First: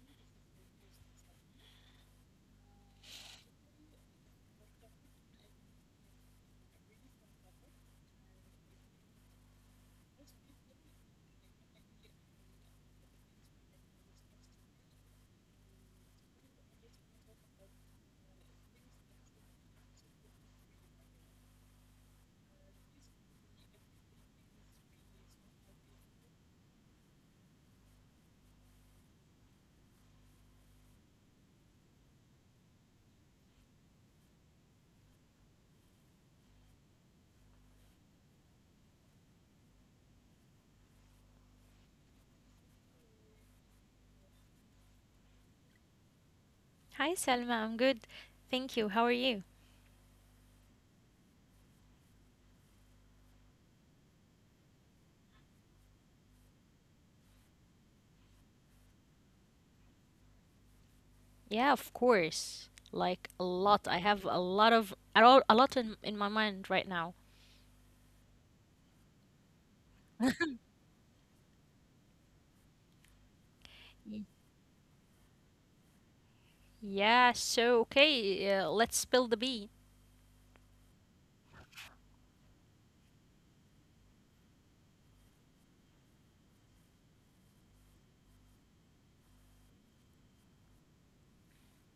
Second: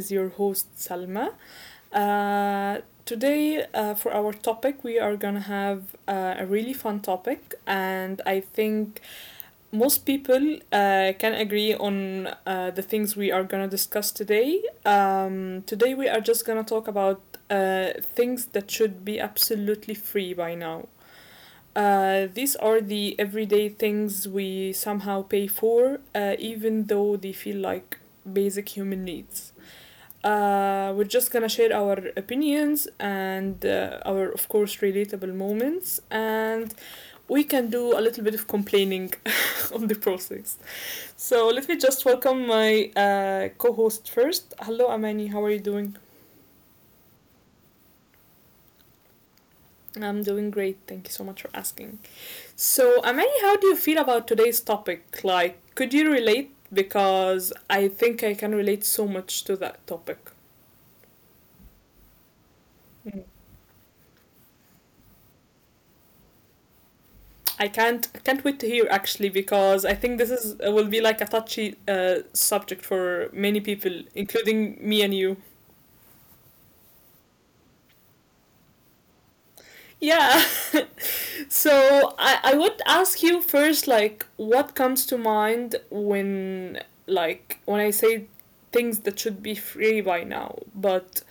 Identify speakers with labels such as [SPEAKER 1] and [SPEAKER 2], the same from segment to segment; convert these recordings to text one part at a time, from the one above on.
[SPEAKER 1] is your host Salma. Uh, for our topic, we are gonna have a really fun topic, and I think most people can agree on the things we are gonna discuss today. Today, we are just gonna talk about things that should be absolutely free by now. These are the everyday things we somehow pay for, even though they feel like basic human needs. We're just gonna share our opinions and our, of course, relatable moments, and we can do a little bit of complaining on the process. So let me just welcome my co-host first. Hello, Amani. How are you doing?
[SPEAKER 2] Hi Selma, I'm good. Thank you. How are you?
[SPEAKER 1] I'm doing great. Thank you so much for asking. So, Amani, how do you feel about today's topic? Like, could you relate? Because I think I can relate so much to that topic.
[SPEAKER 2] Yeah, of course. Like a
[SPEAKER 1] Mm.
[SPEAKER 2] lot. I have a lot of a lot in my mind right now.
[SPEAKER 1] I can't wait to hear actually because I think this is will be like a touchy subject for many
[SPEAKER 2] Y-
[SPEAKER 1] people, including me and you.
[SPEAKER 2] Yeah, so okay, let's spill the bean.
[SPEAKER 1] Yeah. So I would ask you first like what comes to mind when like when I say things that should be free by now, but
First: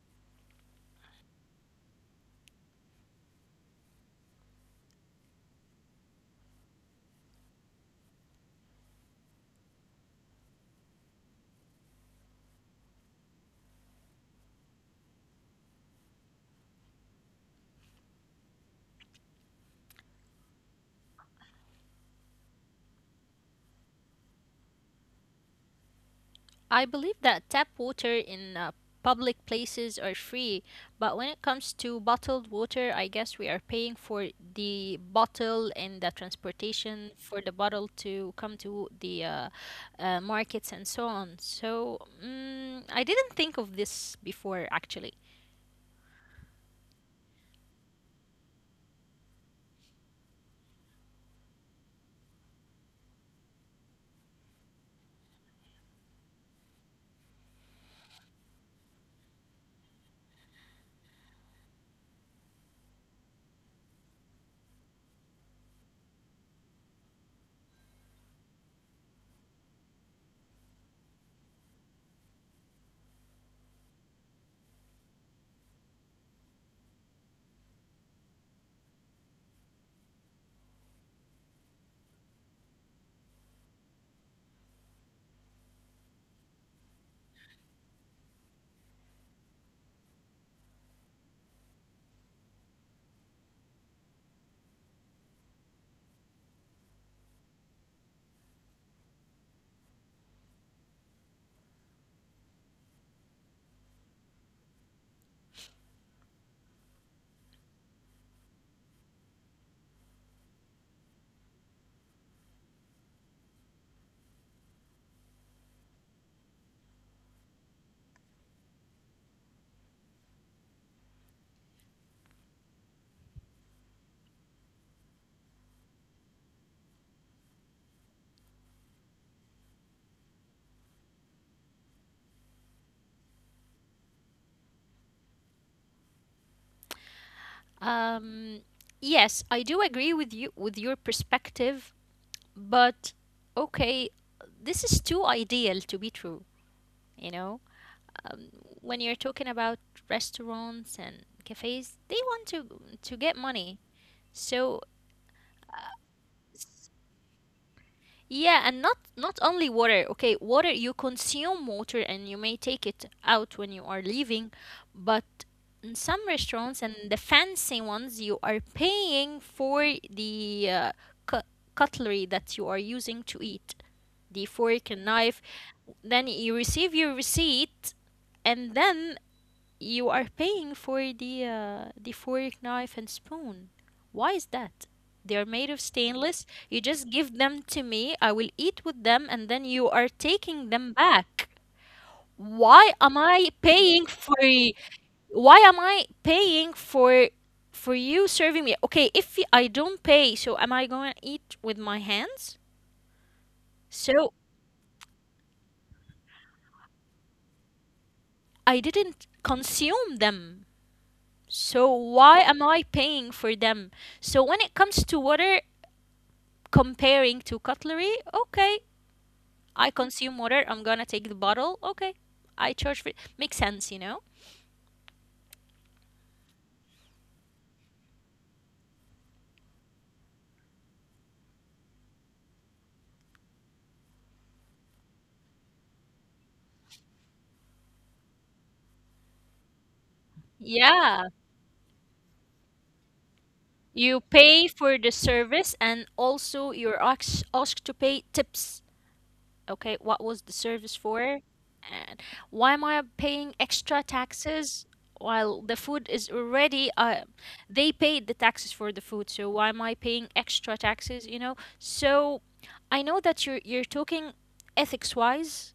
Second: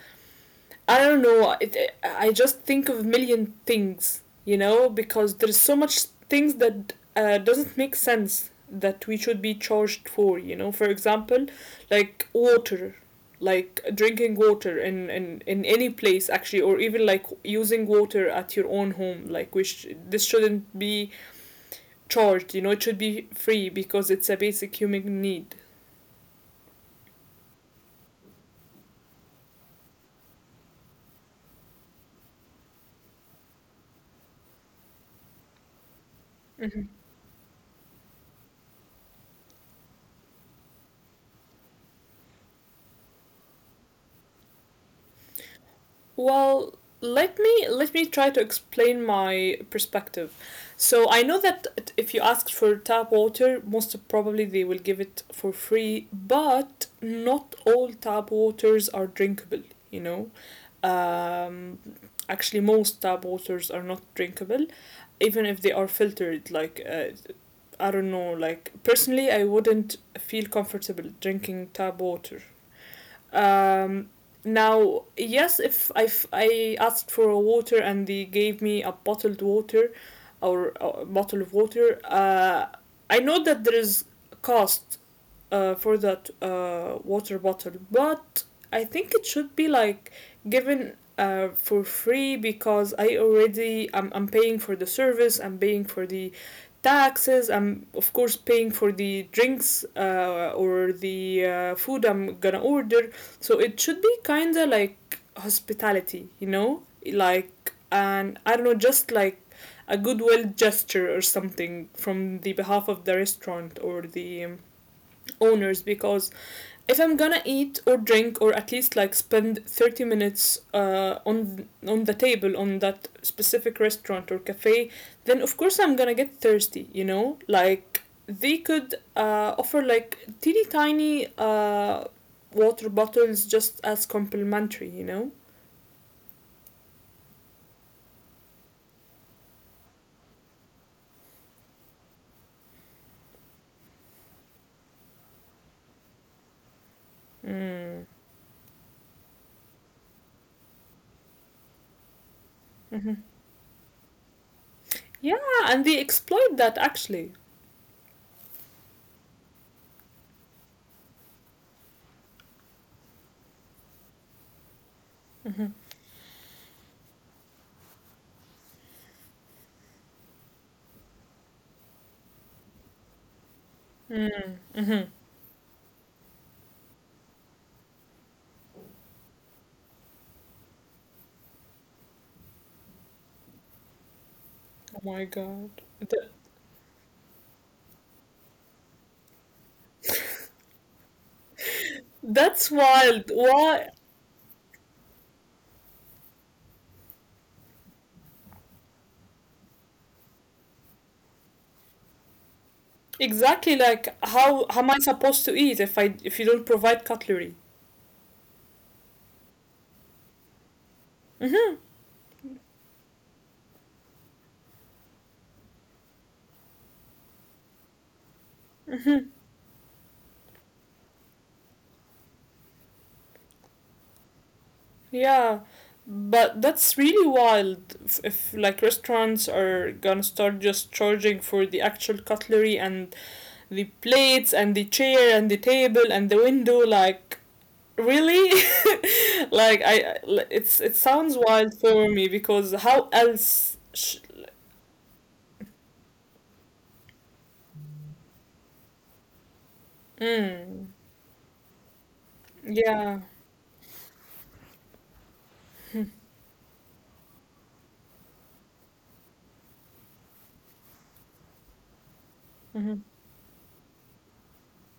[SPEAKER 1] I don't know. I just think of a million things, you know, because there's so much things that doesn't make sense that we should be charged for, you know. For example, like water, like drinking water in any place actually, or even like using water at your own home. Like, this shouldn't be charged, you know. It should be free because it's a basic human need.
[SPEAKER 2] I believe that tap water in public places are free, but when it comes to bottled water, I guess we are paying for the bottle and the
[SPEAKER 1] Mm-hmm.
[SPEAKER 2] transportation for the bottle to come to the markets and so on. So, I didn't think of this before actually.
[SPEAKER 1] Well, let me try to explain my perspective. So I know that if you ask for tap water, most probably they will give it for free, but not all tap waters are drinkable, you know. Um, Actually, most tap waters are not drinkable even if they are filtered, I don't know. Like, personally, I wouldn't feel comfortable drinking tap water. um, Now, yes, if I asked for a water and they gave me a bottled water or a bottle of water, I know that there is cost for that water bottle, but I think it should be like given for free because I already I'm paying for the service, I'm paying for the taxes, I'm of course paying for the drinks or the food I'm gonna order. So it should be kind of like hospitality, you know, like, and I don't know, just like a goodwill gesture or something from the behalf of the restaurant or the owners, because if I'm gonna eat or drink or at least like spend 30 minutes on the table on that specific restaurant or cafe, then of course I'm gonna get thirsty. You know, like, they could offer like teeny tiny water bottles just as complimentary. You know.
[SPEAKER 2] Um, yes, I do agree with you with your perspective, but okay, this is too ideal to be true, you know? Um,
[SPEAKER 1] Mm.
[SPEAKER 2] when you're talking about restaurants and cafes, they want to get
[SPEAKER 1] hmm
[SPEAKER 2] money. So,
[SPEAKER 1] Yeah, and they exploit that actually.
[SPEAKER 2] yeah, and not only water. Okay, water, you consume water and you may take it out when you are leaving, but in
[SPEAKER 1] Mm-hmm.
[SPEAKER 2] some restaurants and the fancy ones you are paying for the cu- cutlery that you are using to eat, the fork and knife.
[SPEAKER 1] Mm-hmm.
[SPEAKER 2] Then you receive your receipt and then you are paying for the fork, knife, and spoon. Why is that? They are made of
[SPEAKER 1] Oh my
[SPEAKER 2] stainless.
[SPEAKER 1] god.
[SPEAKER 2] You just
[SPEAKER 1] Th-
[SPEAKER 2] give them to me. I will eat with them, and then you are taking them back. Why am I
[SPEAKER 1] That's
[SPEAKER 2] paying for?
[SPEAKER 1] wild. Why?
[SPEAKER 2] Why am I paying for you serving me? Okay, if I don't pay, so am I going to eat with my hands? So
[SPEAKER 1] Exactly, like, how am I supposed to eat if you don't provide cutlery?
[SPEAKER 2] I didn't consume them. So why am I paying for them? So when it comes to water, comparing to cutlery, okay, I consume water, I'm gonna take the bottle, okay, I charge for it, makes sense, you know.
[SPEAKER 1] Yeah, but that's really wild. If like restaurants are gonna start just charging for the actual cutlery and the plates and the chair and the table and the window, like, really, like,
[SPEAKER 2] Yeah,
[SPEAKER 1] it's, it sounds wild for me because how
[SPEAKER 2] you
[SPEAKER 1] else?
[SPEAKER 2] pay for the service and also you're asked to pay tips. Okay, what was the service for,
[SPEAKER 1] Mm,
[SPEAKER 2] and why am I paying
[SPEAKER 1] yeah.
[SPEAKER 2] extra taxes while the food is already they paid the taxes for the food, so why am I paying extra taxes, you know? So I know that you're
[SPEAKER 1] Mm-hmm.
[SPEAKER 2] you're talking ethics wise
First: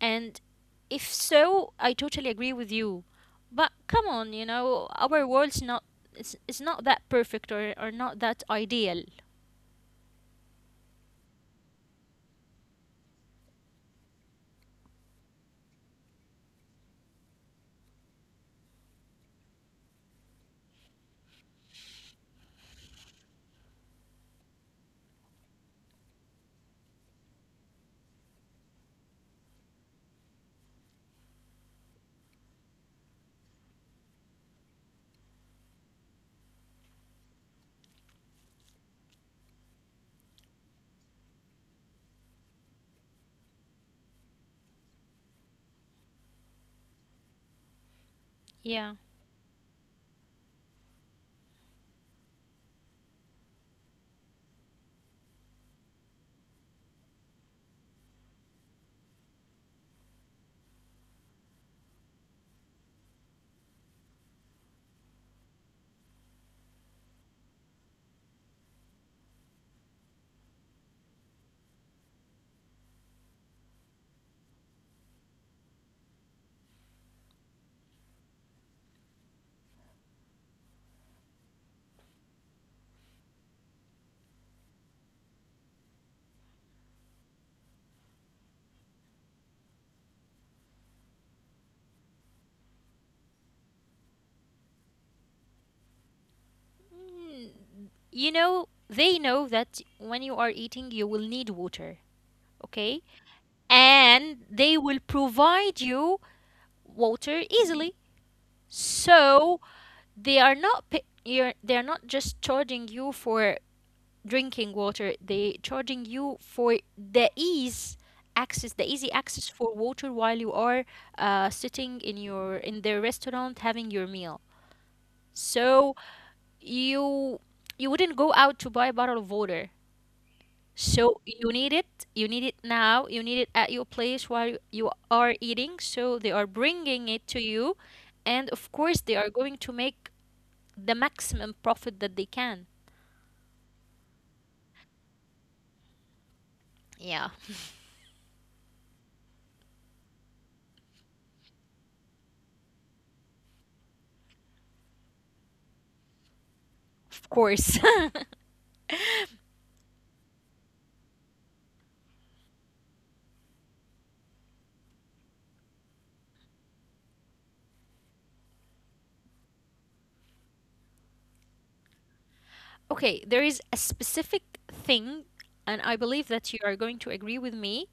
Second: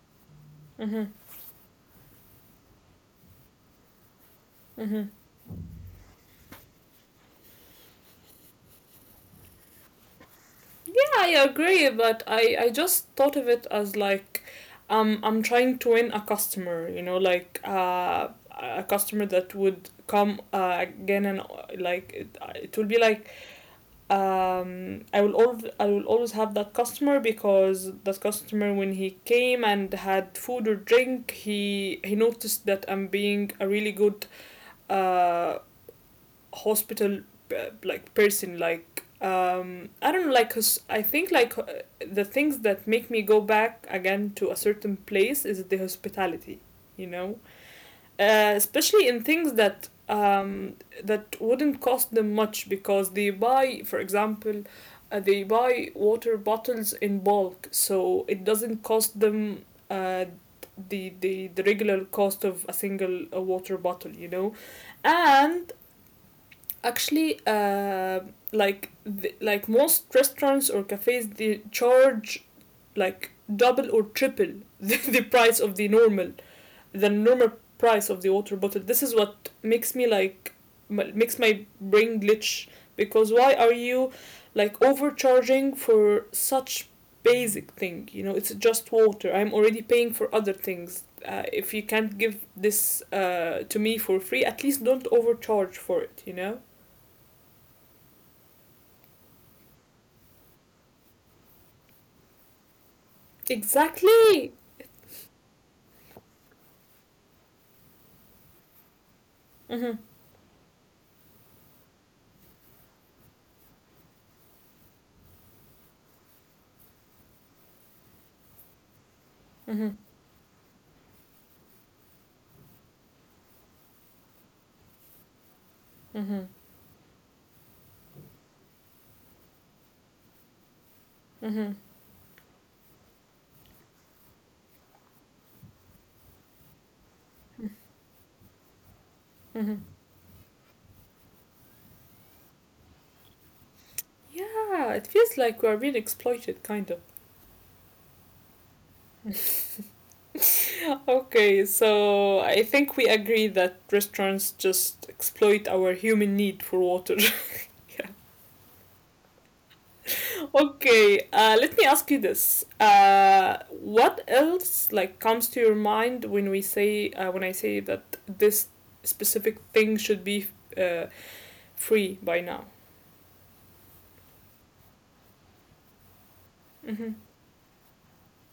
[SPEAKER 2] and
[SPEAKER 1] Mm-hmm.
[SPEAKER 2] if so, I totally agree with you. But come on, you know,
[SPEAKER 1] Mm-hmm.
[SPEAKER 2] our world's not, it's not that perfect, or not that ideal.
[SPEAKER 1] I agree, but I just thought of it as like, I'm trying to win a customer, you know, like a customer that would come again and like, it will be like, I will always have that customer because that customer, when he came and had food or drink, he noticed that I'm being a really good uh hospital like person. Like, I don't know, like, because I think the things that make me go back again to a certain place is the hospitality, you know.
[SPEAKER 2] Yeah.
[SPEAKER 1] Especially in things that that wouldn't cost them much, because they buy, for example, they buy water bottles in bulk, so it doesn't cost them uh the regular cost of a single water bottle, you know. And actually, like the, like most restaurants or cafes, they charge like double or triple the price of the normal, the normal price of the water bottle. This is what makes me like, makes my brain glitch, because why are you like overcharging for such basic thing? You know, it's just water. I'm already paying for other things. If you can't give this to me for free, at least don't overcharge for it. You know.
[SPEAKER 2] Mm, you know, they know that when you are eating you will need water, okay?
[SPEAKER 1] Exactly.
[SPEAKER 2] And they will provide you water easily.
[SPEAKER 1] Hmm.
[SPEAKER 2] So they are not pa- you're, they are not just charging you for drinking water, they charging you for the ease access, the easy
[SPEAKER 1] Hmm.
[SPEAKER 2] access for water while you are sitting in your in their restaurant having your meal.
[SPEAKER 1] Hmm.
[SPEAKER 2] So you you wouldn't go out to buy a bottle of water.
[SPEAKER 1] Hmm.
[SPEAKER 2] So you need it now, you need it at your place while you are eating. So they are bringing it to you, and of course they are
[SPEAKER 1] Hmm.
[SPEAKER 2] going to make the maximum profit that they can.
[SPEAKER 1] Yeah, it feels like we're being exploited, kind of.
[SPEAKER 2] Yeah,
[SPEAKER 1] Okay, so I think we agree that restaurants just exploit our human need for water.
[SPEAKER 2] of course.
[SPEAKER 1] Okay, let me ask you this: what else like comes to your mind when we say, when I say that this specific thing should be uh, free by now?
[SPEAKER 2] Okay, there is a specific thing, and I believe
[SPEAKER 1] Mm-hmm.
[SPEAKER 2] that you are going to agree with me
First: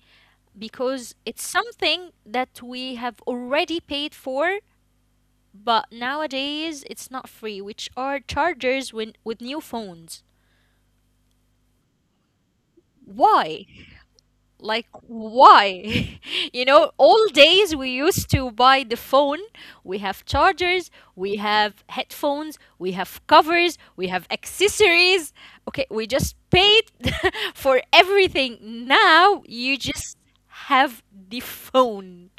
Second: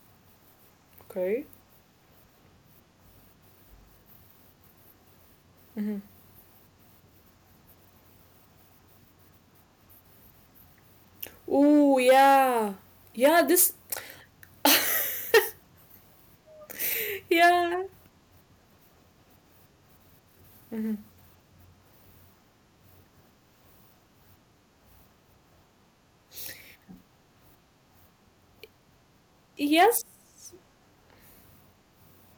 [SPEAKER 2] because it's
[SPEAKER 1] Okay.
[SPEAKER 2] something that we have already paid for, but
[SPEAKER 1] Mm-hmm.
[SPEAKER 2] nowadays it's not free, which are chargers when, with new phones.
[SPEAKER 1] Oh yeah, yeah.
[SPEAKER 2] Why?
[SPEAKER 1] This
[SPEAKER 2] Like, why? You know, all days
[SPEAKER 1] yeah.
[SPEAKER 2] we used to buy the phone. We have chargers,
[SPEAKER 1] Mhm.
[SPEAKER 2] we have headphones, we have covers, we have accessories. Okay, we just paid for everything. Now you
[SPEAKER 1] Yes,
[SPEAKER 2] just have the phone.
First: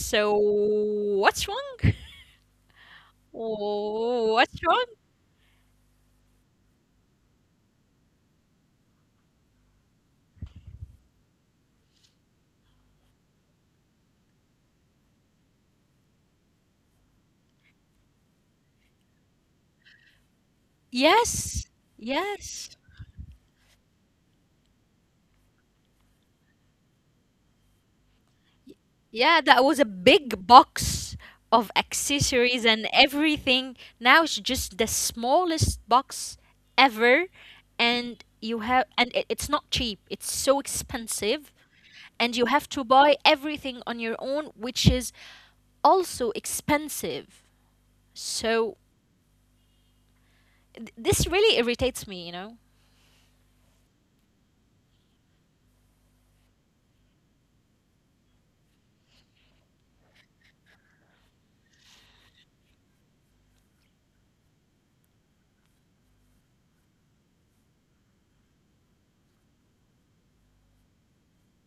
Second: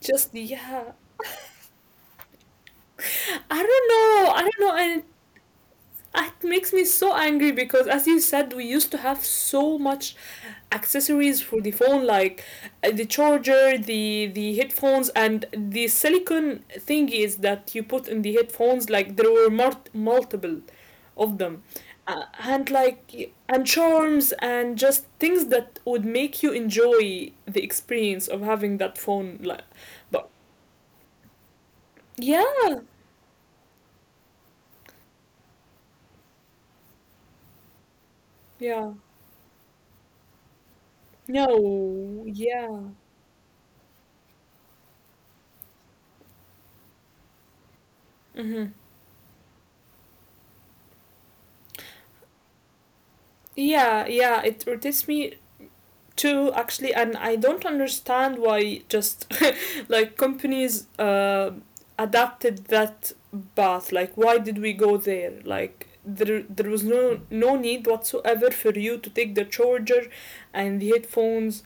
[SPEAKER 1] just yeah.
[SPEAKER 2] what's wrong?
[SPEAKER 1] I don't know. I
[SPEAKER 2] What's
[SPEAKER 1] don't know.
[SPEAKER 2] wrong?
[SPEAKER 1] And it makes me so angry because, as you said, we used to have so much accessories for the phone, like, the charger, the headphones, and the silicone thingies that you put in the headphones. Like, there were multiple of them,
[SPEAKER 2] Yes,
[SPEAKER 1] and
[SPEAKER 2] yes.
[SPEAKER 1] like, and charms and just things that would make you enjoy the experience of having that phone.
[SPEAKER 2] Yeah,
[SPEAKER 1] Like,
[SPEAKER 2] that was a
[SPEAKER 1] but
[SPEAKER 2] big box of
[SPEAKER 1] yeah,
[SPEAKER 2] accessories and everything. Now it's just the smallest box ever, and you have,
[SPEAKER 1] yeah,
[SPEAKER 2] and it's not cheap. It's so expensive,
[SPEAKER 1] no,
[SPEAKER 2] and you have to
[SPEAKER 1] yeah.
[SPEAKER 2] buy everything on your own, which is also expensive.
[SPEAKER 1] Mm-hmm.
[SPEAKER 2] So this really irritates me, you know.
[SPEAKER 1] Yeah, yeah, it rotates me too, actually, and I don't understand why, just like companies adapted that path. Like, why did we go there? Like, there was no need whatsoever for you to take the charger and the headphones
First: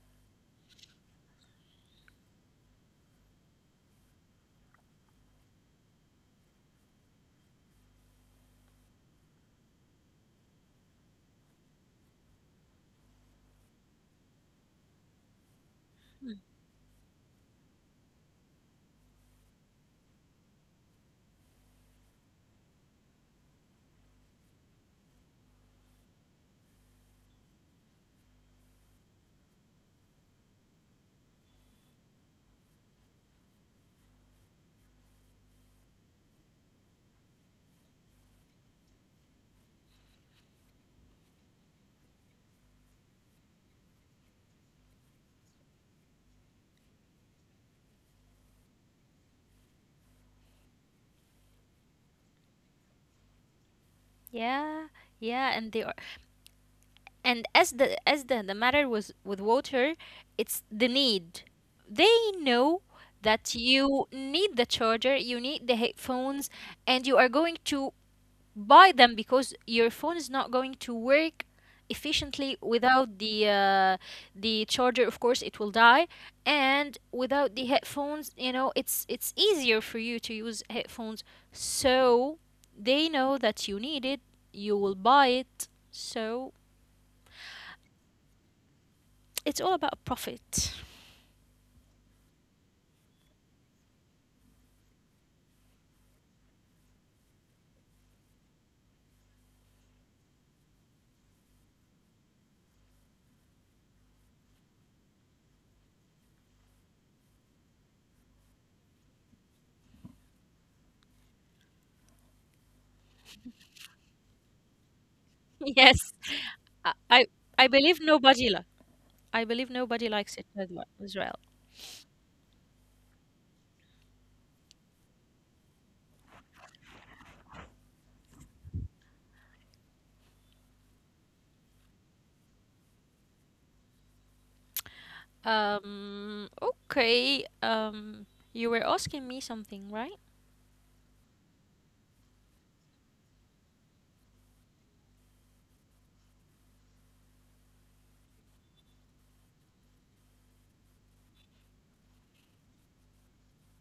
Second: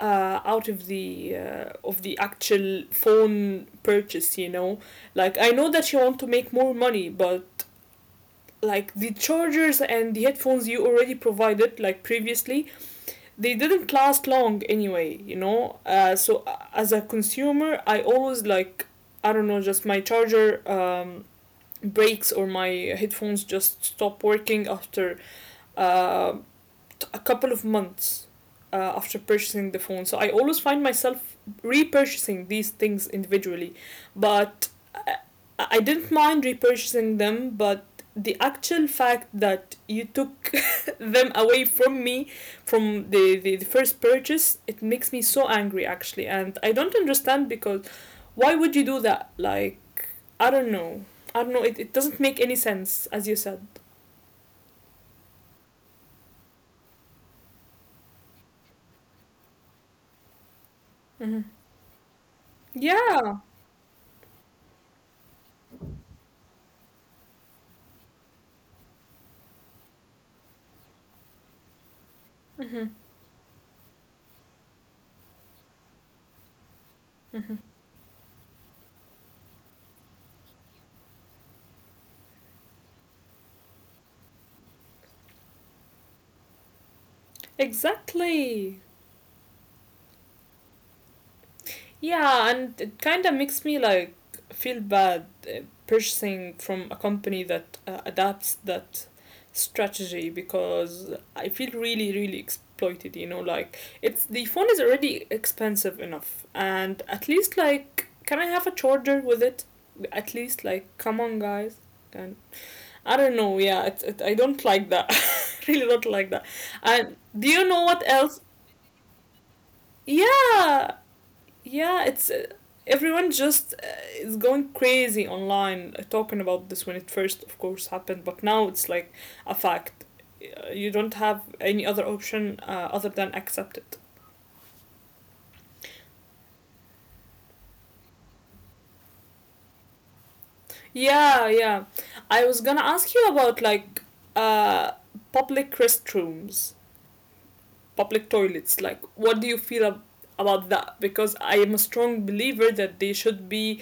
[SPEAKER 1] out of the actual phone purchase. You know, like, I know that you want to make more money, but like, the chargers and the headphones you already provided like previously, they didn't last long anyway, you know. As a consumer, I always like, I don't know, just my charger breaks or my headphones just stop working after uh, a couple of months after purchasing the phone. So I always find myself repurchasing these things individually, but I, I didn't mind repurchasing them. But the actual fact that you took them away from me from the first purchase, it makes me so angry actually, and I don't understand because why would you do that? Like, I don't know. I don't know. It doesn't make any sense, as you said.
[SPEAKER 2] Yeah, yeah, and they are, and as the matter was with water, it's the need,
[SPEAKER 1] Mm-hmm.
[SPEAKER 2] they know that
[SPEAKER 1] Yeah.
[SPEAKER 2] you need the charger, you need the headphones, and you are going to buy them because your phone is not going to work efficiently
[SPEAKER 1] Mm-hmm.
[SPEAKER 2] without the the charger, of course it will die. And without the
[SPEAKER 1] Mm-hmm.
[SPEAKER 2] headphones, you know, it's easier for you to use headphones. So they know that you need it, you will buy it, so
[SPEAKER 1] Exactly.
[SPEAKER 2] it's all about profit.
[SPEAKER 1] Yeah, and it kind of makes me like feel bad purchasing from a company that adapts that strategy, because I feel really, really exploited, you know. Like, it's the phone is already expensive enough, and at least like, can I have a charger with it? At least, like, come on guys. Can, I don't know, yeah, I don't like that. I really
[SPEAKER 2] Yes.
[SPEAKER 1] don't like that.
[SPEAKER 2] I
[SPEAKER 1] And
[SPEAKER 2] I
[SPEAKER 1] do you
[SPEAKER 2] I
[SPEAKER 1] know
[SPEAKER 2] believe
[SPEAKER 1] what else?
[SPEAKER 2] nobody li I believe nobody likes it as well.
[SPEAKER 1] Yeah,
[SPEAKER 2] As well.
[SPEAKER 1] yeah, it's everyone just is going crazy online talking about this when it first of course happened, but now it's like a fact. You don't have any other option other than accept it.
[SPEAKER 2] Okay. Um, you were asking me something, right?
[SPEAKER 1] Yeah, yeah, I was gonna ask you about like, uh public restrooms, public toilets, like, what do you feel about that? Because I am a strong believer that they should be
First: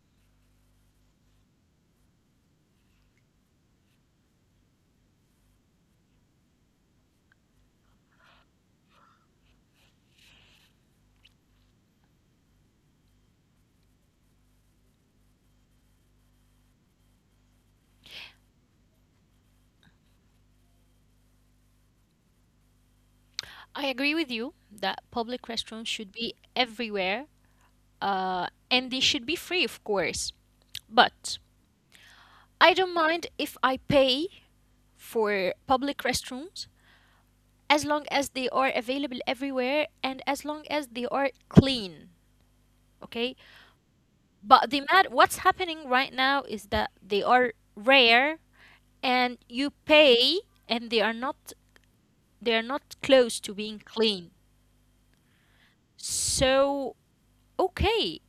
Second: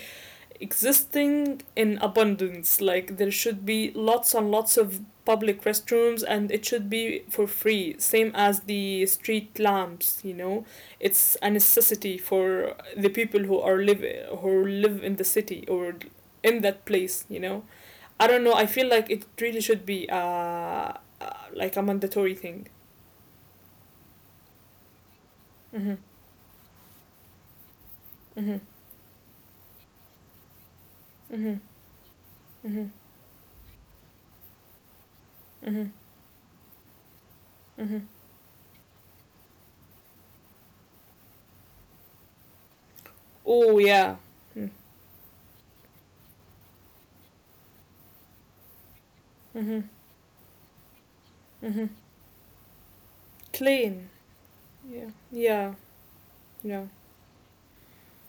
[SPEAKER 1] existing in abundance. Like, there should be lots and lots of public restrooms, and it should be for free, same as the street lamps, you know. It's a necessity for the people who are live who live in the city or in that place, you know. I don't know, I feel like it really should be like a mandatory thing.
[SPEAKER 2] I agree with you that public restrooms
[SPEAKER 1] Mhm.
[SPEAKER 2] should be everywhere, uh,
[SPEAKER 1] Mhm.
[SPEAKER 2] and they should be free, of course. But
[SPEAKER 1] Mhm.
[SPEAKER 2] I
[SPEAKER 1] Mhm.
[SPEAKER 2] don't mind if I pay for
[SPEAKER 1] Mhm.
[SPEAKER 2] public restrooms as long
[SPEAKER 1] Mhm.
[SPEAKER 2] as they are available everywhere and as long as they are clean. Okay,
[SPEAKER 1] Oh yeah.
[SPEAKER 2] but the mad, what's happening right now is that they are rare, and you
[SPEAKER 1] Mhm.
[SPEAKER 2] pay, and
[SPEAKER 1] Mhm.
[SPEAKER 2] they are not close to being
[SPEAKER 1] Clean.
[SPEAKER 2] clean.
[SPEAKER 1] Yeah. Yeah. Yeah.
[SPEAKER 2] So okay,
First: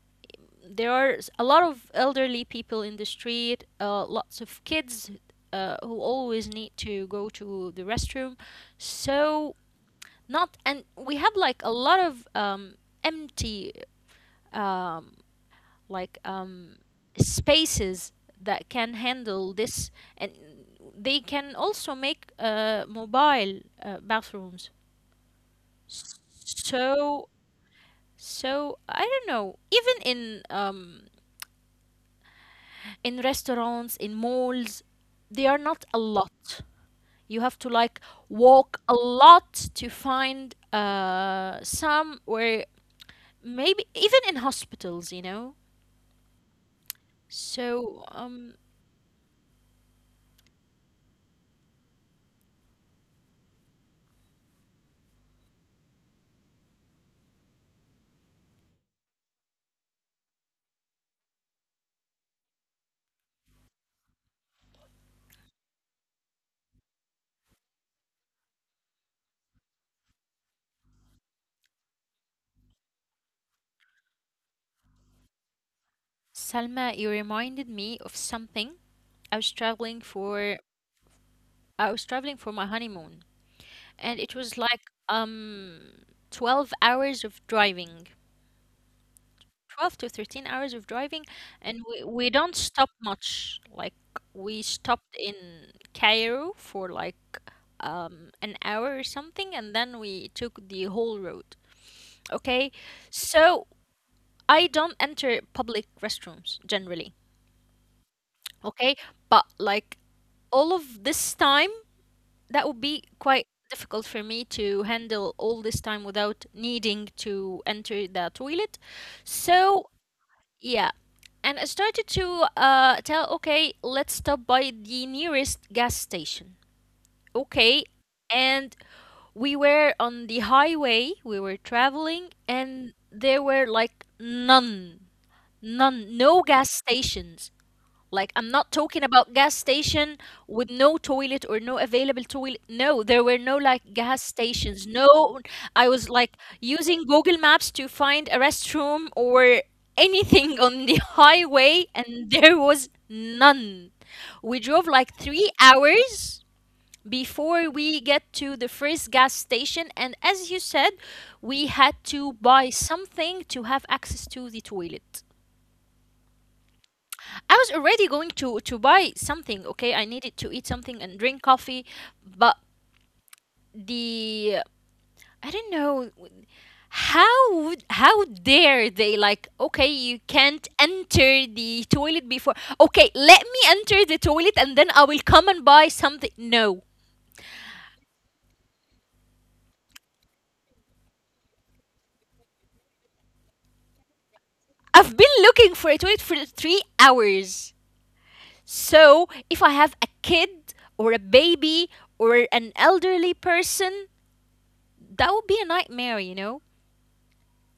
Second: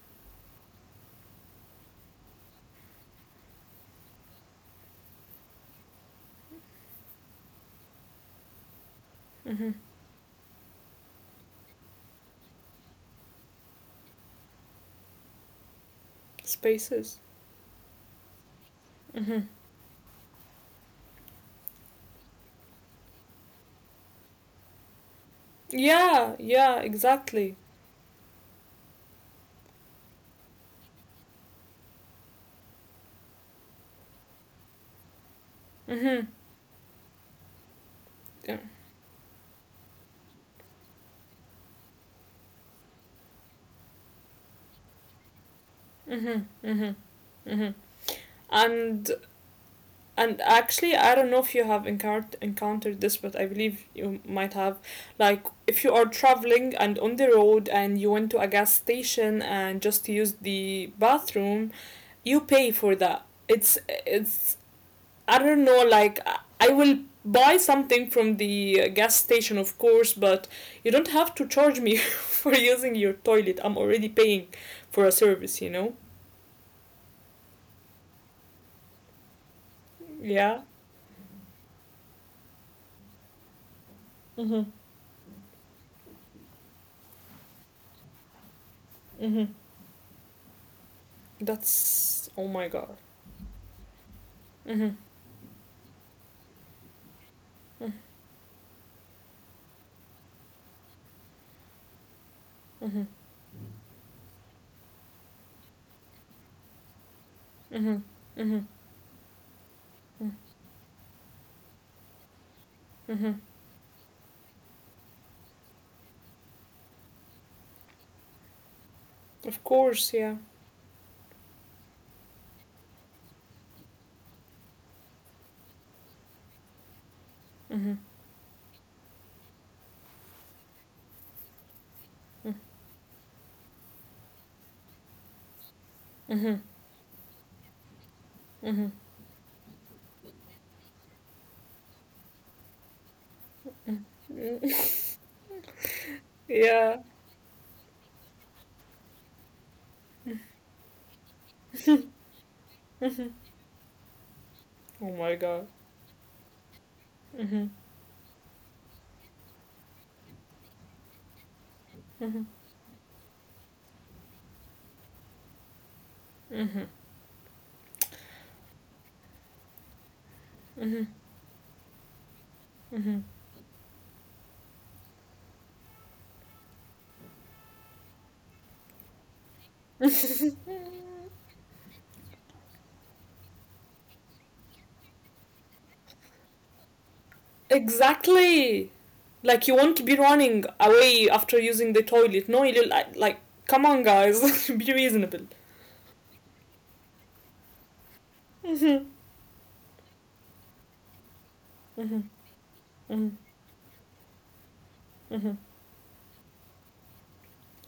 [SPEAKER 2] there are a lot of elderly people in the street, lots of kids who always need to go to the restroom. So
[SPEAKER 1] Mm-hmm.
[SPEAKER 2] not, and we have like a lot of empty. Um, like um,
[SPEAKER 1] Spaces.
[SPEAKER 2] Spaces that can
[SPEAKER 1] Mm-hmm.
[SPEAKER 2] handle this, and they can also make mobile bathrooms.
[SPEAKER 1] Yeah, yeah,
[SPEAKER 2] So,
[SPEAKER 1] exactly.
[SPEAKER 2] so I don't know. Even in restaurants, in malls, they are not a
[SPEAKER 1] Mm-hmm.
[SPEAKER 2] lot. You have to like
[SPEAKER 1] Yeah.
[SPEAKER 2] walk a lot to find some where maybe even in hospitals, you know.
[SPEAKER 1] Mm-hmm. Mm-hmm. Mm-hmm.
[SPEAKER 2] So,
[SPEAKER 1] And and actually, I don't know if you have encountered this, but I believe you might have. Like, if you are traveling and on the road, and you went to a gas station and just used the bathroom, you pay for that. It's I don't know, like, will buy something from the gas station, of course, but you don't have to charge me for using your toilet. I'm already paying for a service, you know?
[SPEAKER 2] Salma, you reminded me of something. I was traveling
[SPEAKER 1] Yeah.
[SPEAKER 2] for I was traveling for my honeymoon, and it
[SPEAKER 1] Mm hmm.
[SPEAKER 2] was like um 12 hours of driving,
[SPEAKER 1] Mm hmm.
[SPEAKER 2] 12 to 13 hours of driving, and
[SPEAKER 1] That's.
[SPEAKER 2] we
[SPEAKER 1] Oh
[SPEAKER 2] don't
[SPEAKER 1] my god.
[SPEAKER 2] stop much. Like we
[SPEAKER 1] Mm
[SPEAKER 2] stopped in Cairo for like
[SPEAKER 1] hmm.
[SPEAKER 2] an hour or something, and then we took the whole road. Okay,
[SPEAKER 1] Mm hmm.
[SPEAKER 2] so I don't enter public restrooms generally.
[SPEAKER 1] Mm hmm. Mm
[SPEAKER 2] Okay, but like
[SPEAKER 1] hmm.
[SPEAKER 2] all of this time, that would be
[SPEAKER 1] Mm hmm.
[SPEAKER 2] quite difficult for me to handle all this time without needing to enter the toilet.
[SPEAKER 1] Of
[SPEAKER 2] So,
[SPEAKER 1] course, yeah.
[SPEAKER 2] yeah. And I started to tell, okay, let's stop by the nearest gas station.
[SPEAKER 1] Mm hmm.
[SPEAKER 2] Okay. And we were on the highway, we were traveling, and there were like none, none, no
[SPEAKER 1] Mm
[SPEAKER 2] gas stations. Like, I'm not
[SPEAKER 1] hmm.
[SPEAKER 2] talking about gas station with no toilet or no available toilet. No, there were no
[SPEAKER 1] Mm
[SPEAKER 2] like gas
[SPEAKER 1] hmm.
[SPEAKER 2] stations. No, I was like
[SPEAKER 1] Yeah.
[SPEAKER 2] using Google Maps to find a restroom or anything on the highway, and there was
[SPEAKER 1] Mm hmm.
[SPEAKER 2] none. We drove
[SPEAKER 1] Oh
[SPEAKER 2] like
[SPEAKER 1] my
[SPEAKER 2] three
[SPEAKER 1] god.
[SPEAKER 2] hours
[SPEAKER 1] Mm hmm.
[SPEAKER 2] before we get to the first gas station, and as you said, we had
[SPEAKER 1] Mm hmm.
[SPEAKER 2] to buy something to have access to the toilet.
[SPEAKER 1] Mm hmm.
[SPEAKER 2] I was already going to buy something, okay? I needed to eat
[SPEAKER 1] Mm hmm.
[SPEAKER 2] something and drink coffee, but
[SPEAKER 1] Mm hmm.
[SPEAKER 2] the I don't know, how dare they, like, okay, you can't enter the toilet before. Okay, let me enter the toilet and then I will come and buy something. No.
[SPEAKER 1] Exactly. Like you won't be running away after using the toilet. No, you'll like come on, guys, be
[SPEAKER 2] I've been
[SPEAKER 1] reasonable.
[SPEAKER 2] looking for a toilet for 3 hours.
[SPEAKER 1] Mm-hmm.
[SPEAKER 2] So, if I have a kid or a baby
[SPEAKER 1] Mm-hmm.
[SPEAKER 2] or an
[SPEAKER 1] Mm-hmm.
[SPEAKER 2] elderly person, that
[SPEAKER 1] Mm-hmm.
[SPEAKER 2] would be a nightmare, you know?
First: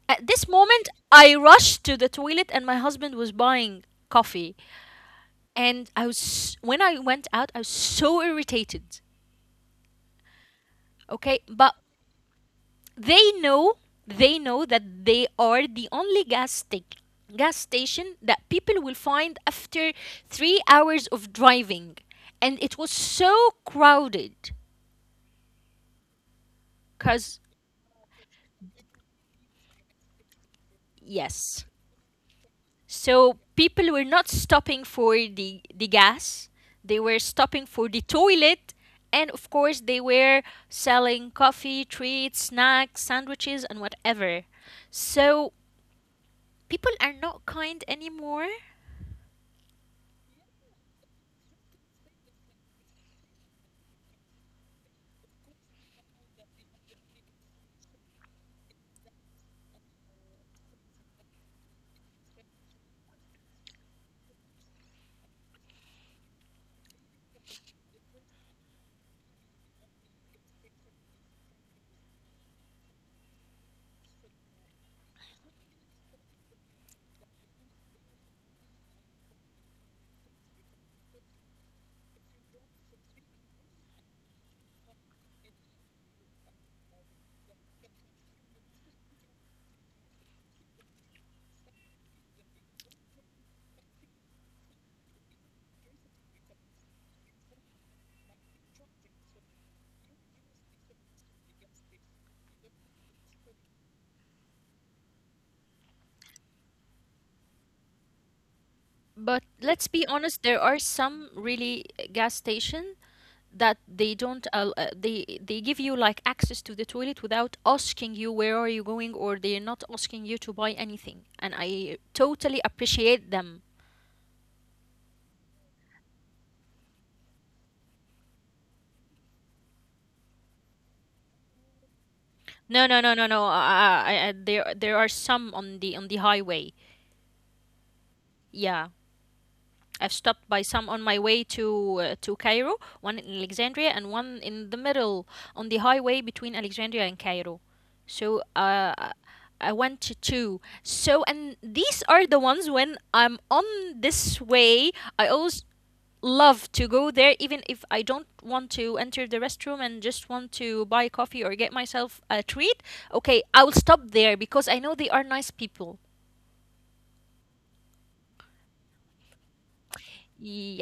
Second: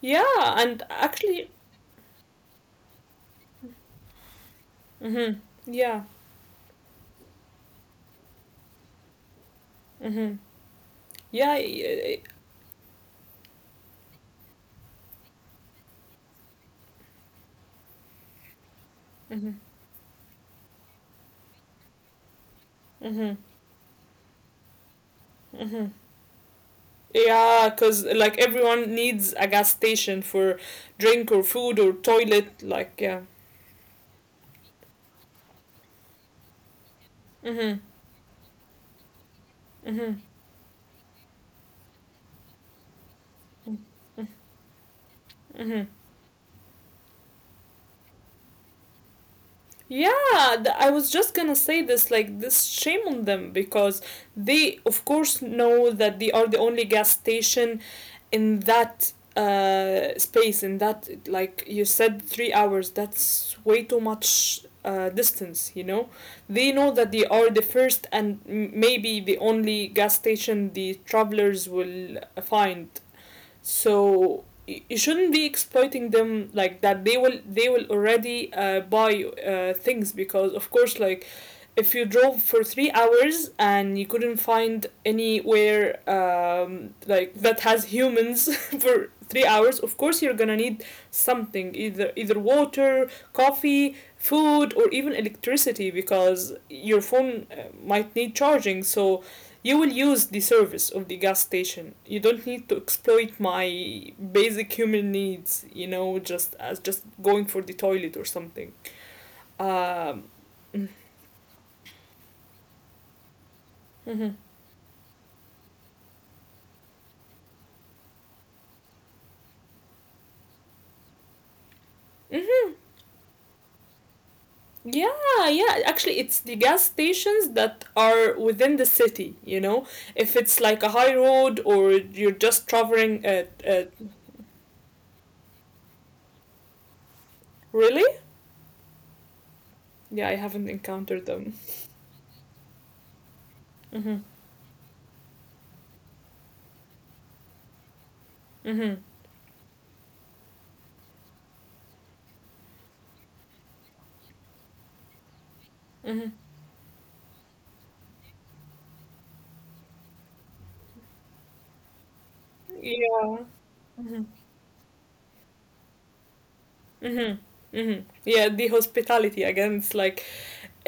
[SPEAKER 1] Yeah,
[SPEAKER 2] At this
[SPEAKER 1] and
[SPEAKER 2] moment, I
[SPEAKER 1] actually,
[SPEAKER 2] rushed to the toilet, and my husband was buying coffee.
[SPEAKER 1] mm-hmm.
[SPEAKER 2] And
[SPEAKER 1] Yeah,
[SPEAKER 2] I was when I went out, I was so irritated.
[SPEAKER 1] mm-hmm.
[SPEAKER 2] Okay,
[SPEAKER 1] Yeah,
[SPEAKER 2] but
[SPEAKER 1] yeah,
[SPEAKER 2] they know, they know that they are the only gas station that people will find
[SPEAKER 1] mm-hmm.
[SPEAKER 2] after 3 hours of driving, and it was
[SPEAKER 1] Mm-hmm.
[SPEAKER 2] so crowded.
[SPEAKER 1] Mm-hmm.
[SPEAKER 2] Cause
[SPEAKER 1] Yeah, because like everyone needs a gas station for drink or
[SPEAKER 2] yes.
[SPEAKER 1] food or toilet. Like, yeah.
[SPEAKER 2] So people were not stopping for the gas, they were stopping
[SPEAKER 1] Mm-hmm.
[SPEAKER 2] for the toilet. And of course, they
[SPEAKER 1] Mm-hmm.
[SPEAKER 2] were selling coffee, treats, snacks, sandwiches, and whatever. So
[SPEAKER 1] Mm-hmm.
[SPEAKER 2] people are not kind anymore.
[SPEAKER 1] Yeah, I was just gonna say this, like, this shame on them because they of course know that they are the only gas station in that space, in that, like you said, 3 hours. That's way too much distance, you know. They know that they are the first and maybe the only gas station the travelers will find, so you shouldn't be exploiting them like that. They will already buy things, because of course, like, if you drove for 3 hours and you couldn't find anywhere, like, that has humans for 3 hours, of course you're gonna need something, either water, coffee, food, or even electricity, because your phone might need charging. So you will use the service of the gas station. You don't need to exploit my basic human needs, you know, just as just going for the toilet or something.
[SPEAKER 2] But let's be
[SPEAKER 1] Um,
[SPEAKER 2] honest, there are some really gas station that they
[SPEAKER 1] mhm.
[SPEAKER 2] don't they give you like access to the toilet without asking you where are you going, or they're not asking you to buy anything, and I totally
[SPEAKER 1] Mhm.
[SPEAKER 2] appreciate them.
[SPEAKER 1] Yeah, yeah. Actually, it's the gas stations that are within the city, you know. If it's like a high road or you're just
[SPEAKER 2] No, no, no,
[SPEAKER 1] traveling
[SPEAKER 2] no, no.
[SPEAKER 1] at, at
[SPEAKER 2] I, there are some on the highway.
[SPEAKER 1] really?
[SPEAKER 2] Yeah, I've
[SPEAKER 1] Yeah, I
[SPEAKER 2] stopped by
[SPEAKER 1] haven't
[SPEAKER 2] some on my
[SPEAKER 1] encountered
[SPEAKER 2] way
[SPEAKER 1] them.
[SPEAKER 2] to Cairo, one in Alexandria, and
[SPEAKER 1] Mhm.
[SPEAKER 2] one in the middle on the highway between Alexandria and Cairo. So,
[SPEAKER 1] Mhm.
[SPEAKER 2] I went to two. So, and these are the ones when I'm on this way. I always
[SPEAKER 1] Mhm.
[SPEAKER 2] love to go there even if I don't want to enter the restroom and just want to buy coffee or get myself a treat.
[SPEAKER 1] Yeah.
[SPEAKER 2] Okay, I will stop
[SPEAKER 1] Mhm.
[SPEAKER 2] there because I know they are nice people.
[SPEAKER 1] Mm-hmm. Mm-hmm. Yeah, the hospitality again. It's like,